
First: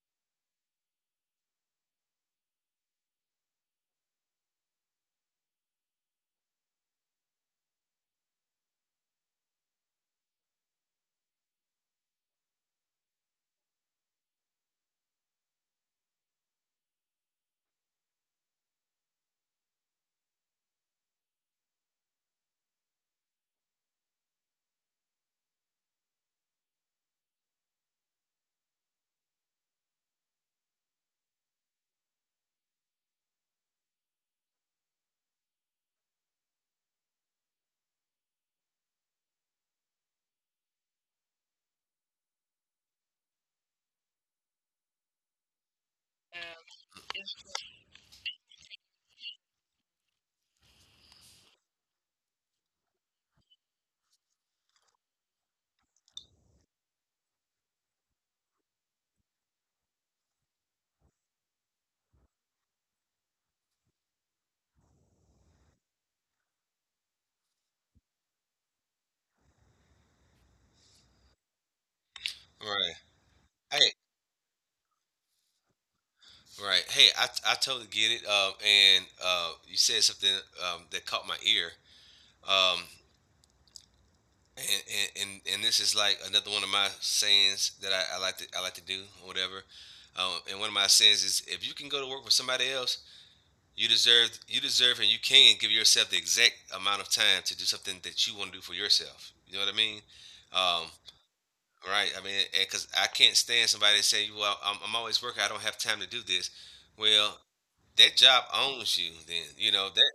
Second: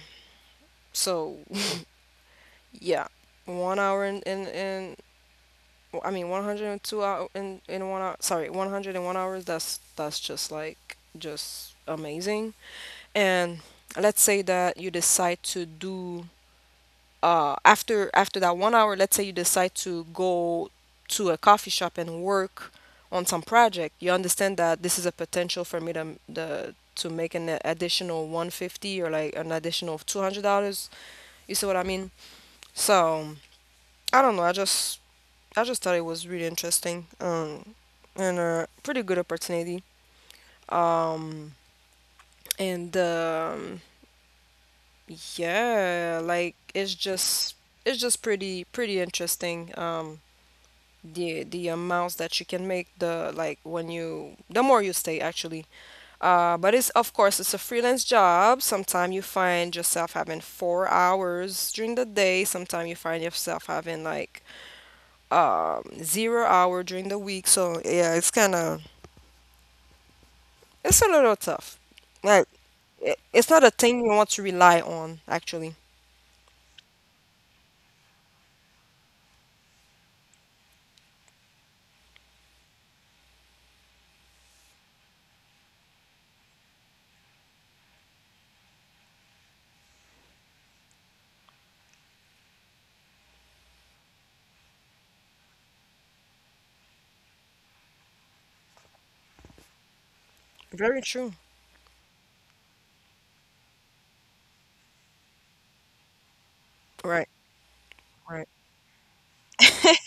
A: So yeah, 1 hour in I mean, 102 hour in 1 hour. Sorry, 101 hours. That's just like just amazing. And let's say that you decide to do after that 1 hour. Let's say you decide to go to a coffee shop and work on some project. You understand that this is a potential for me to make an additional 150 or like an additional $200. You see what I mean? So I don't know. I just thought it was really interesting, and a pretty good opportunity. Um, and yeah, like it's just pretty pretty interesting. The amounts that you can make the, like, when you, the more you stay, actually. But it's of course it's a freelance job. Sometimes you find yourself having 4 hours during the day. Sometimes you find yourself having like 0 hour during the week. So yeah, it's kind of. It's a little tough. Like
B: Right.
A: it's not a
B: Hey.
A: thing you want to rely on, actually.
B: Right. Hey. I totally get it. And you said something that caught my ear. Um. And, and, and this is like another one of my sayings that I like to do or whatever. And one of my sayings is if you can go to work for somebody else. You deserve and you can give yourself the exact amount of time to do something that you want to do for yourself. You know what I mean? Um,
A: Very true.
B: right. I mean, because I can't stand somebody that say, "Well, I'm always working. I don't have time to do this."
A: Right,
B: Well, that job
A: right,
B: owns you. Then you know that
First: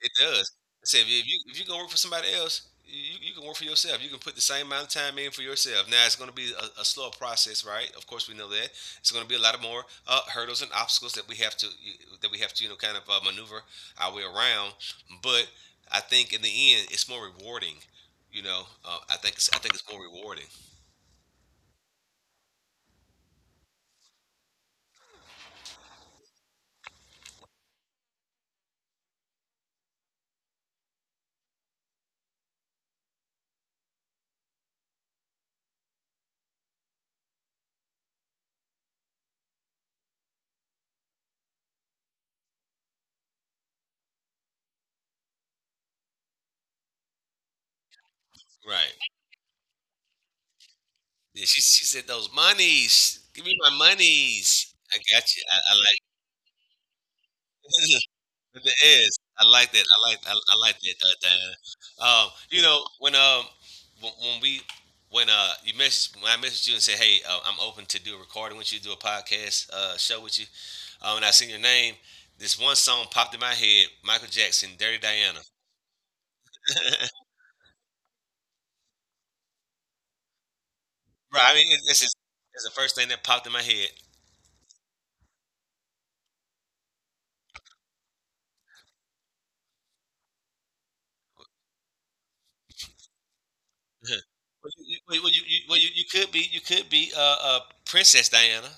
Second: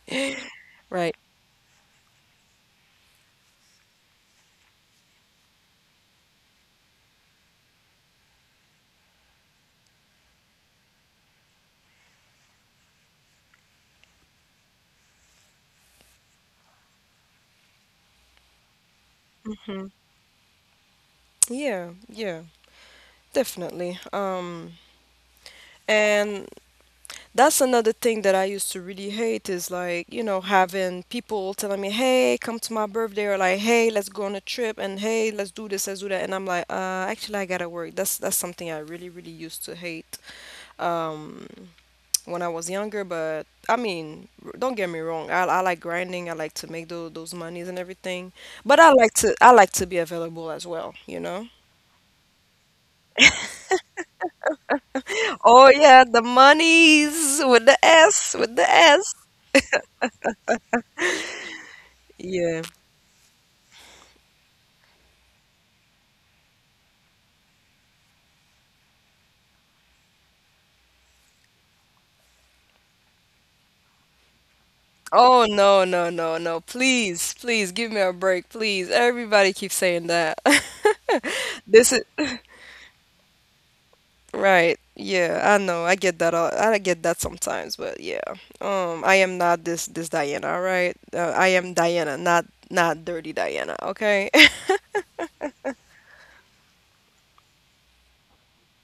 B: it does. I said,
A: right.
B: if you gonna work for somebody else, you can work for yourself. You can put the same amount of time in for yourself. Now it's gonna be a slower process, right? Of course, we know that it's gonna be a lot of more hurdles and obstacles that we have to you know kind of maneuver our way around. But I think in the end, it's more rewarding. You know, I think
A: Hmm.
B: it's more rewarding.
A: Yeah, yeah, definitely. And that's another thing that I used to really hate is like, you know, having people telling me, "Hey, come to my birthday," or like, "Hey, let's go on a trip," and "Hey, let's do this, let's do that," and I'm like, actually, I gotta work." That's something I really, really used to hate. Um, when I was younger, but I mean, don't get me wrong. I like grinding. I like to make those monies and everything. But I like
B: Right.
A: to I like to be available as well, you know?
B: Yeah, she said those monies. Give me my monies. I got you.
A: Oh
B: I
A: yeah,
B: like.
A: the monies With
B: It
A: the S.
B: is. I like that. I like. I like that. Diana.
A: Yeah.
B: You know, when we, when you message when I messaged you and said, "Hey, I'm open to do a recording with you, do a podcast show with you," and I seen your name. This one song popped in my head: Michael Jackson, "Dirty
A: Oh
B: Diana."
A: no, no, no, no. Please, please give me a break, please. Everybody keeps saying that.
B: Right. I mean,
A: This is
B: this is it's the first thing that popped in my head.
A: Right. Yeah, I know. I get that. I get that sometimes, but yeah. I am not this Diana. All right. I am Diana, not not dirty Diana, okay?
B: well, you, well, you, well, you, you could be Princess Diana,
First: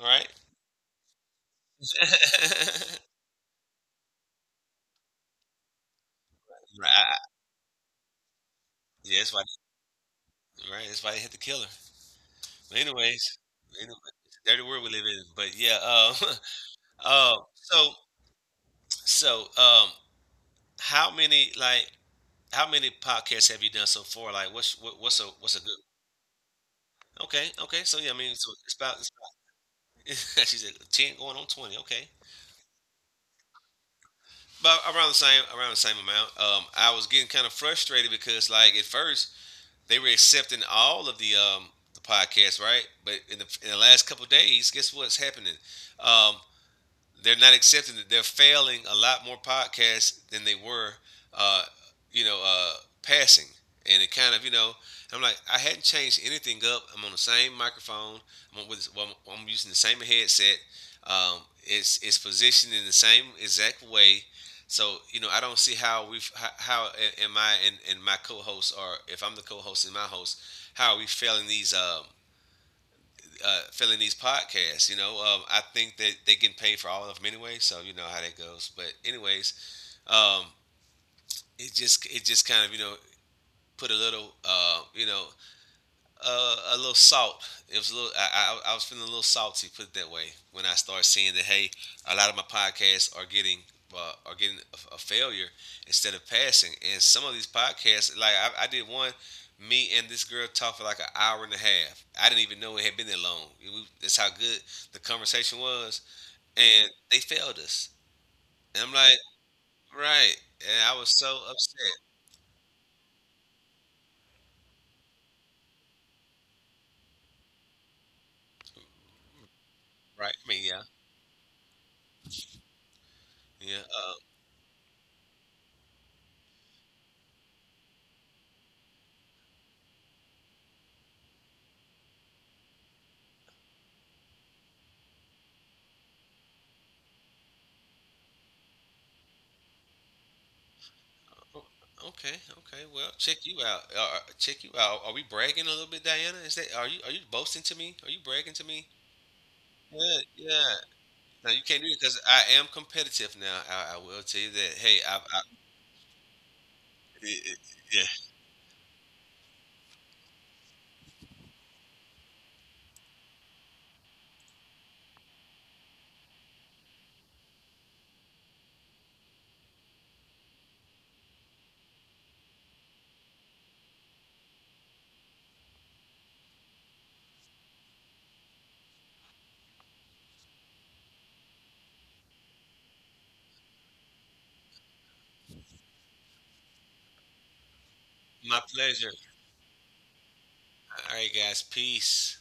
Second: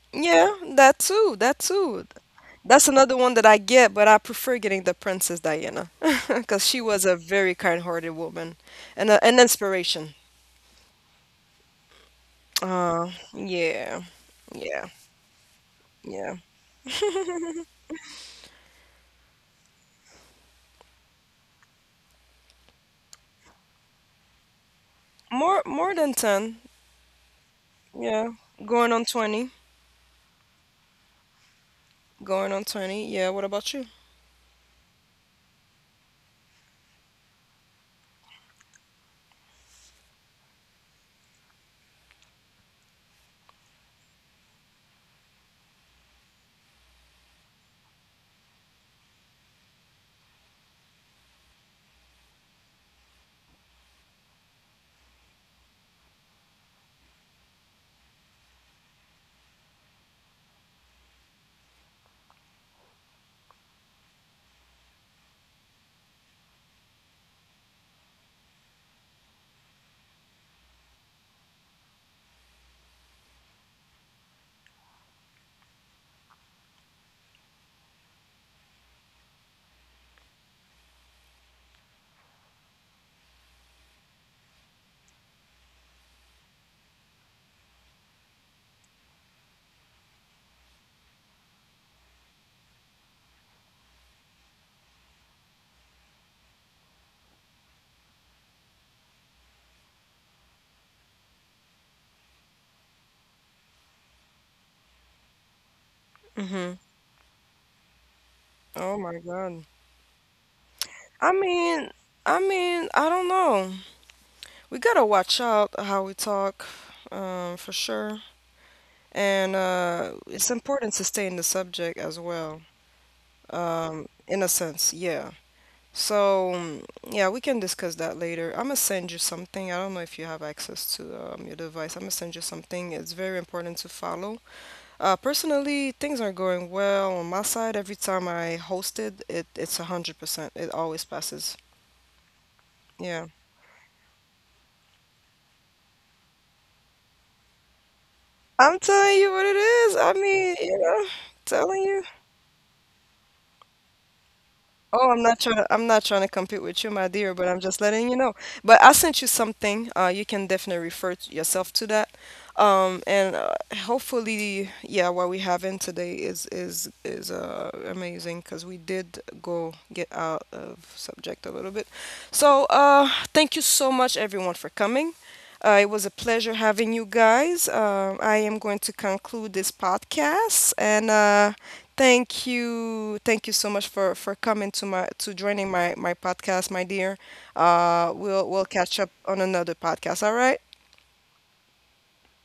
B: right?
A: Yeah, that too. That too.
B: right.
A: That's another one that I get, but I prefer getting the Princess Diana because she was a
B: I-
A: very kind-hearted woman and
B: Yeah,
A: a,
B: that's
A: an
B: why.
A: inspiration.
B: Right, that's why they hit the killer. But anyways, anyway,
A: Yeah.
B: it's a dirty world
A: Yeah.
B: we live in. But yeah,
A: Yeah.
B: um, so so how many like how many podcasts have you done so far? Like, what's a
A: More
B: good?
A: more than 10.
B: Okay, okay, so yeah, I
A: Yeah.
B: mean, so
A: Going on
B: it's
A: 20.
B: about she said ten going on 20. Okay,
A: Going on 20. Yeah, what about you?
B: about around the same amount. I was getting kind of frustrated because like at first they were accepting all of the podcasts, right? But in the last couple of days, guess what's happening? Um, they're not accepting that they're failing a lot more podcasts than they were, uh, you know, passing. And it kind of, you know, I'm like, I hadn't changed anything up. I'm on the same microphone. I'm, on with, well, I'm using the same headset. Um, it's positioned in the same exact way. So you know, I don't see how am I and my co-hosts, are if I'm the co-host and my host, how are we failing these filling these podcasts. You know, I think that they get paid for all of them anyway, so you know how that goes. But anyways, um, it just kind of you know put a little you know a little salt. It was a little. I was feeling a little salty, put it that way, when I started seeing that hey, a lot of my podcasts are getting a failure instead of passing, and some of these podcasts, like I did one, me and this girl talked for like an hour and a half. I didn't even know it had been that long. It was- that's how good the conversation was,
A: Mm-hmm.
B: and they failed us. And I'm
A: Oh my
B: like,
A: God.
B: right, and I was
A: I
B: so
A: mean,
B: upset.
A: I don't know. We gotta watch out how we talk, for sure. And
B: Right,
A: it's
B: I mean, yeah,
A: important to stay in the subject as well,
B: yeah. Uh,
A: in a sense, yeah. So, yeah, we can discuss that later. I'm gonna send you something. I don't know if you have access to your device. I'm gonna send you something. It's very important to follow. Personally, things are going well on my side. Every time I host it, it's 100%. It always passes.
B: O- Okay, okay. Well,
A: Yeah.
B: check you out. Check you out. Are we bragging a little bit, Diana? Is that are you, are you boasting to me? Are you bragging to
A: I'm
B: me?
A: telling you what it is. I
B: Yeah,
A: mean, you
B: yeah.
A: know,
B: Now you
A: telling
B: can't do
A: you.
B: it because I am competitive now. I will tell you that. Hey,
A: Oh, I'm
B: I,
A: not
B: I
A: trying I'm not trying to compete with you, my dear, but
B: it,
A: I'm
B: it,
A: just
B: yeah.
A: letting you know. But I sent you something. You can definitely refer yourself to that. And hopefully, yeah, what we have in today is amazing because we did go get out of subject a little bit. So, thank you so much, everyone, for coming. It was a pleasure having you guys. I am going to conclude this podcast and, thank you, thank you so much for coming to joining my podcast, my dear. We'll
B: My
A: catch up
B: pleasure.
A: on another podcast. All right.
B: All right, guys. Peace.